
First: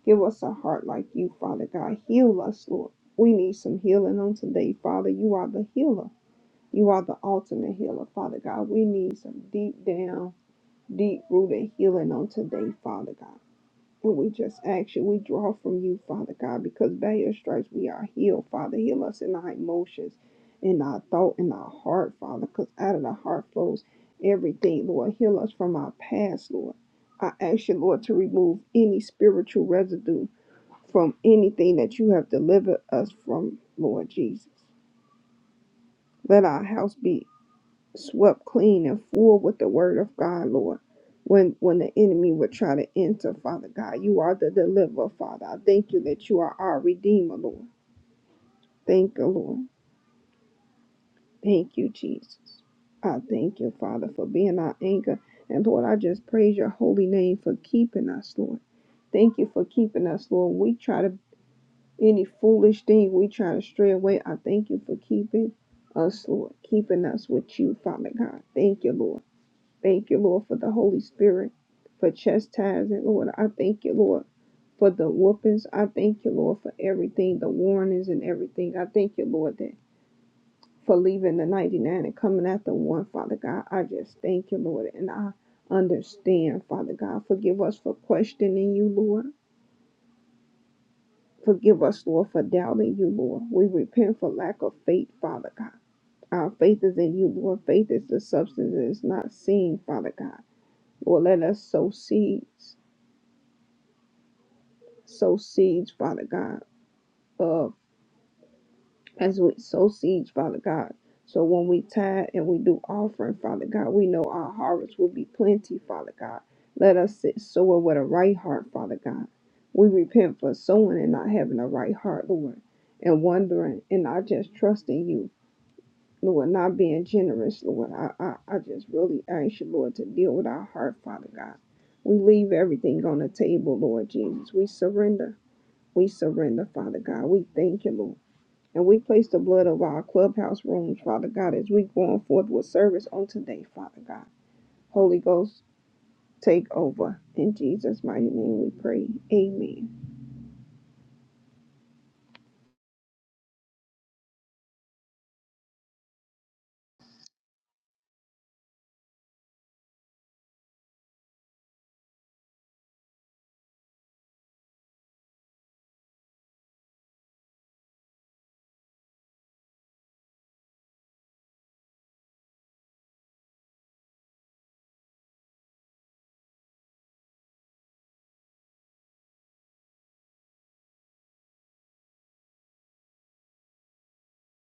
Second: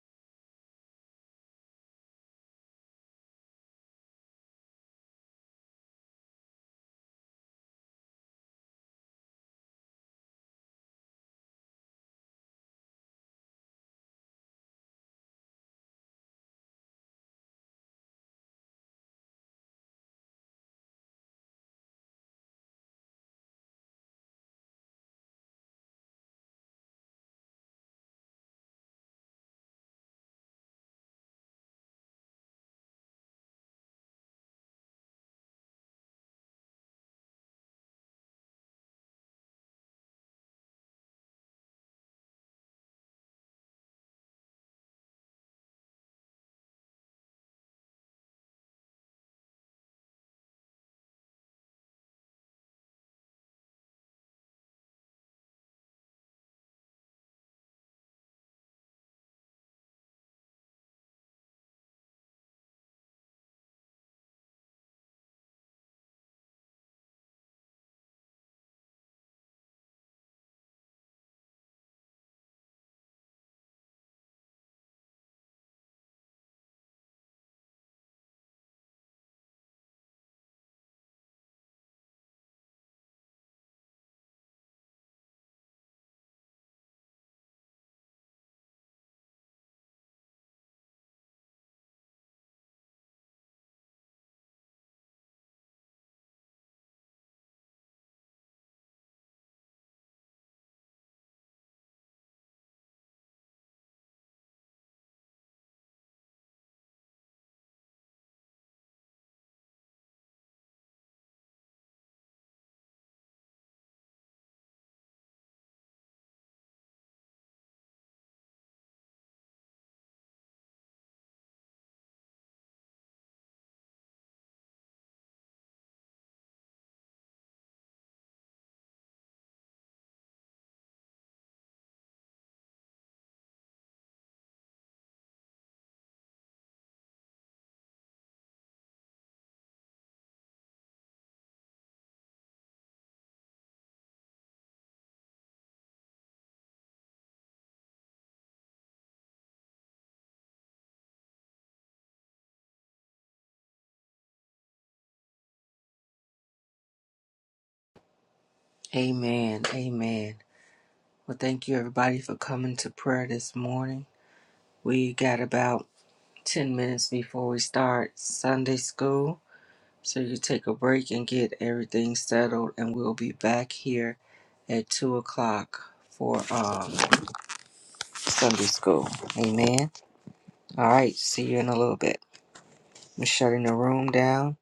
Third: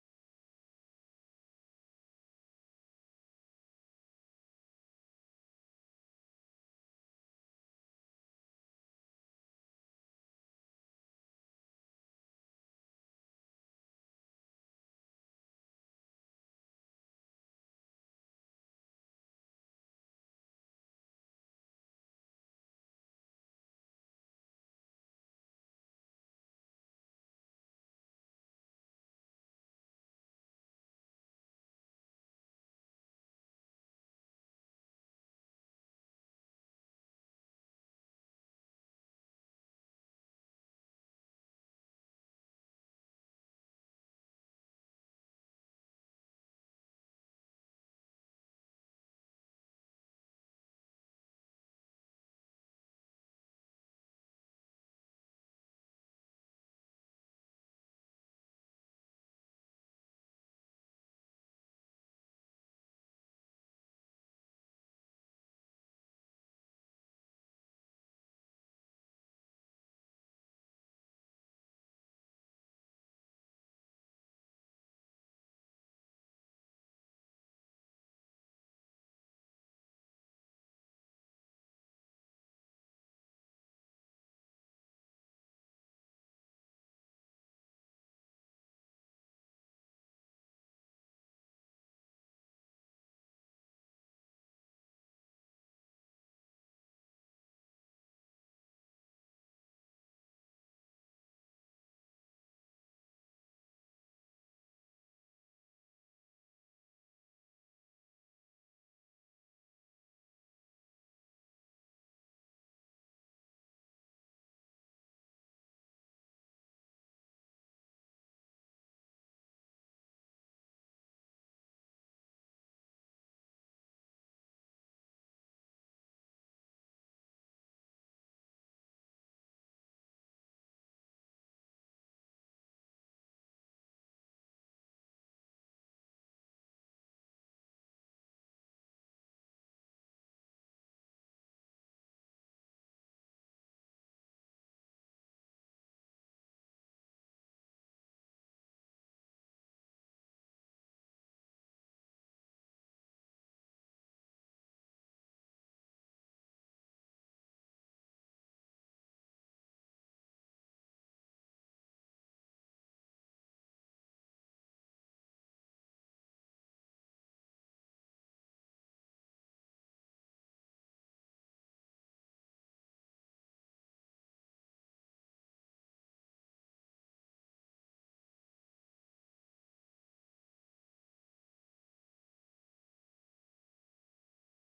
C: Give us a heart like you, Father God. Heal us, Lord. We need some healing on today, Father. You are the healer. You are the ultimate healer, Father God. We need some deep down, deep rooted healing on today, Father God. And we just ask you, we draw from you, Father God, because by your stripes we are healed, Father. Heal us in our emotions, in our thought, in our heart, Father, because out of the heart flows everything, Lord. Heal us from our past, Lord. I ask you, Lord, to remove any spiritual residue from anything that you have delivered us from, Lord Jesus. Let our house be swept clean and full with the word of God, Lord. When when the enemy would try to enter, Father God, you are the deliverer, Father. I thank you that you are our redeemer, Lord. Thank you, Lord. Thank you, Jesus. I thank you, Father, for being our anchor. And Lord, I just praise your holy name for keeping us, Lord. Thank you for keeping us, Lord. When we try to any foolish thing, we try to stray away. I thank you for keeping us, Lord, keeping us with you, Father God. Thank you, Lord. Thank you, Lord, for the Holy Spirit, for chastising, Lord. I thank you, Lord, for the whoopings. I thank you, Lord, for everything, the warnings and everything. I thank you, Lord, that for leaving the 99 and coming after one, Father God. I just thank you, Lord, and I understand, Father God. Forgive us for questioning you, Lord. Forgive us, Lord, for doubting you, Lord. We repent for lack of faith, Father God. Our faith is in you, Lord. Faith is the substance that is not seen, Father God. Lord, let us sow seeds sow seeds, Father God, uh, as we sow seeds, Father God. So when we tithe and we do offering, Father God, we know our harvest will be plenty, Father God. Let us sit sow it with a right heart, Father God. We repent for sowing and not having a right heart, Lord, and wondering and not just trusting you, Lord, not being generous, Lord. I, I, I just really ask you, Lord, to deal with our heart, Father God. We leave everything on the table, Lord Jesus. We surrender. We surrender, Father God. We thank you, Lord. And we place the blood of our clubhouse rooms, Father God, as we go on forth with service on today, Father God. Holy Ghost, take over. In Jesus' mighty name we pray. Amen.
A: Amen. Amen. Well, thank you, everybody, for coming to prayer this morning. We got about 10 minutes before we start Sunday school. So you take a break and get everything settled, and we'll be back here at 2 o'clock for um, Sunday school. Amen. All right. See you in a little bit. I'm shutting the room down.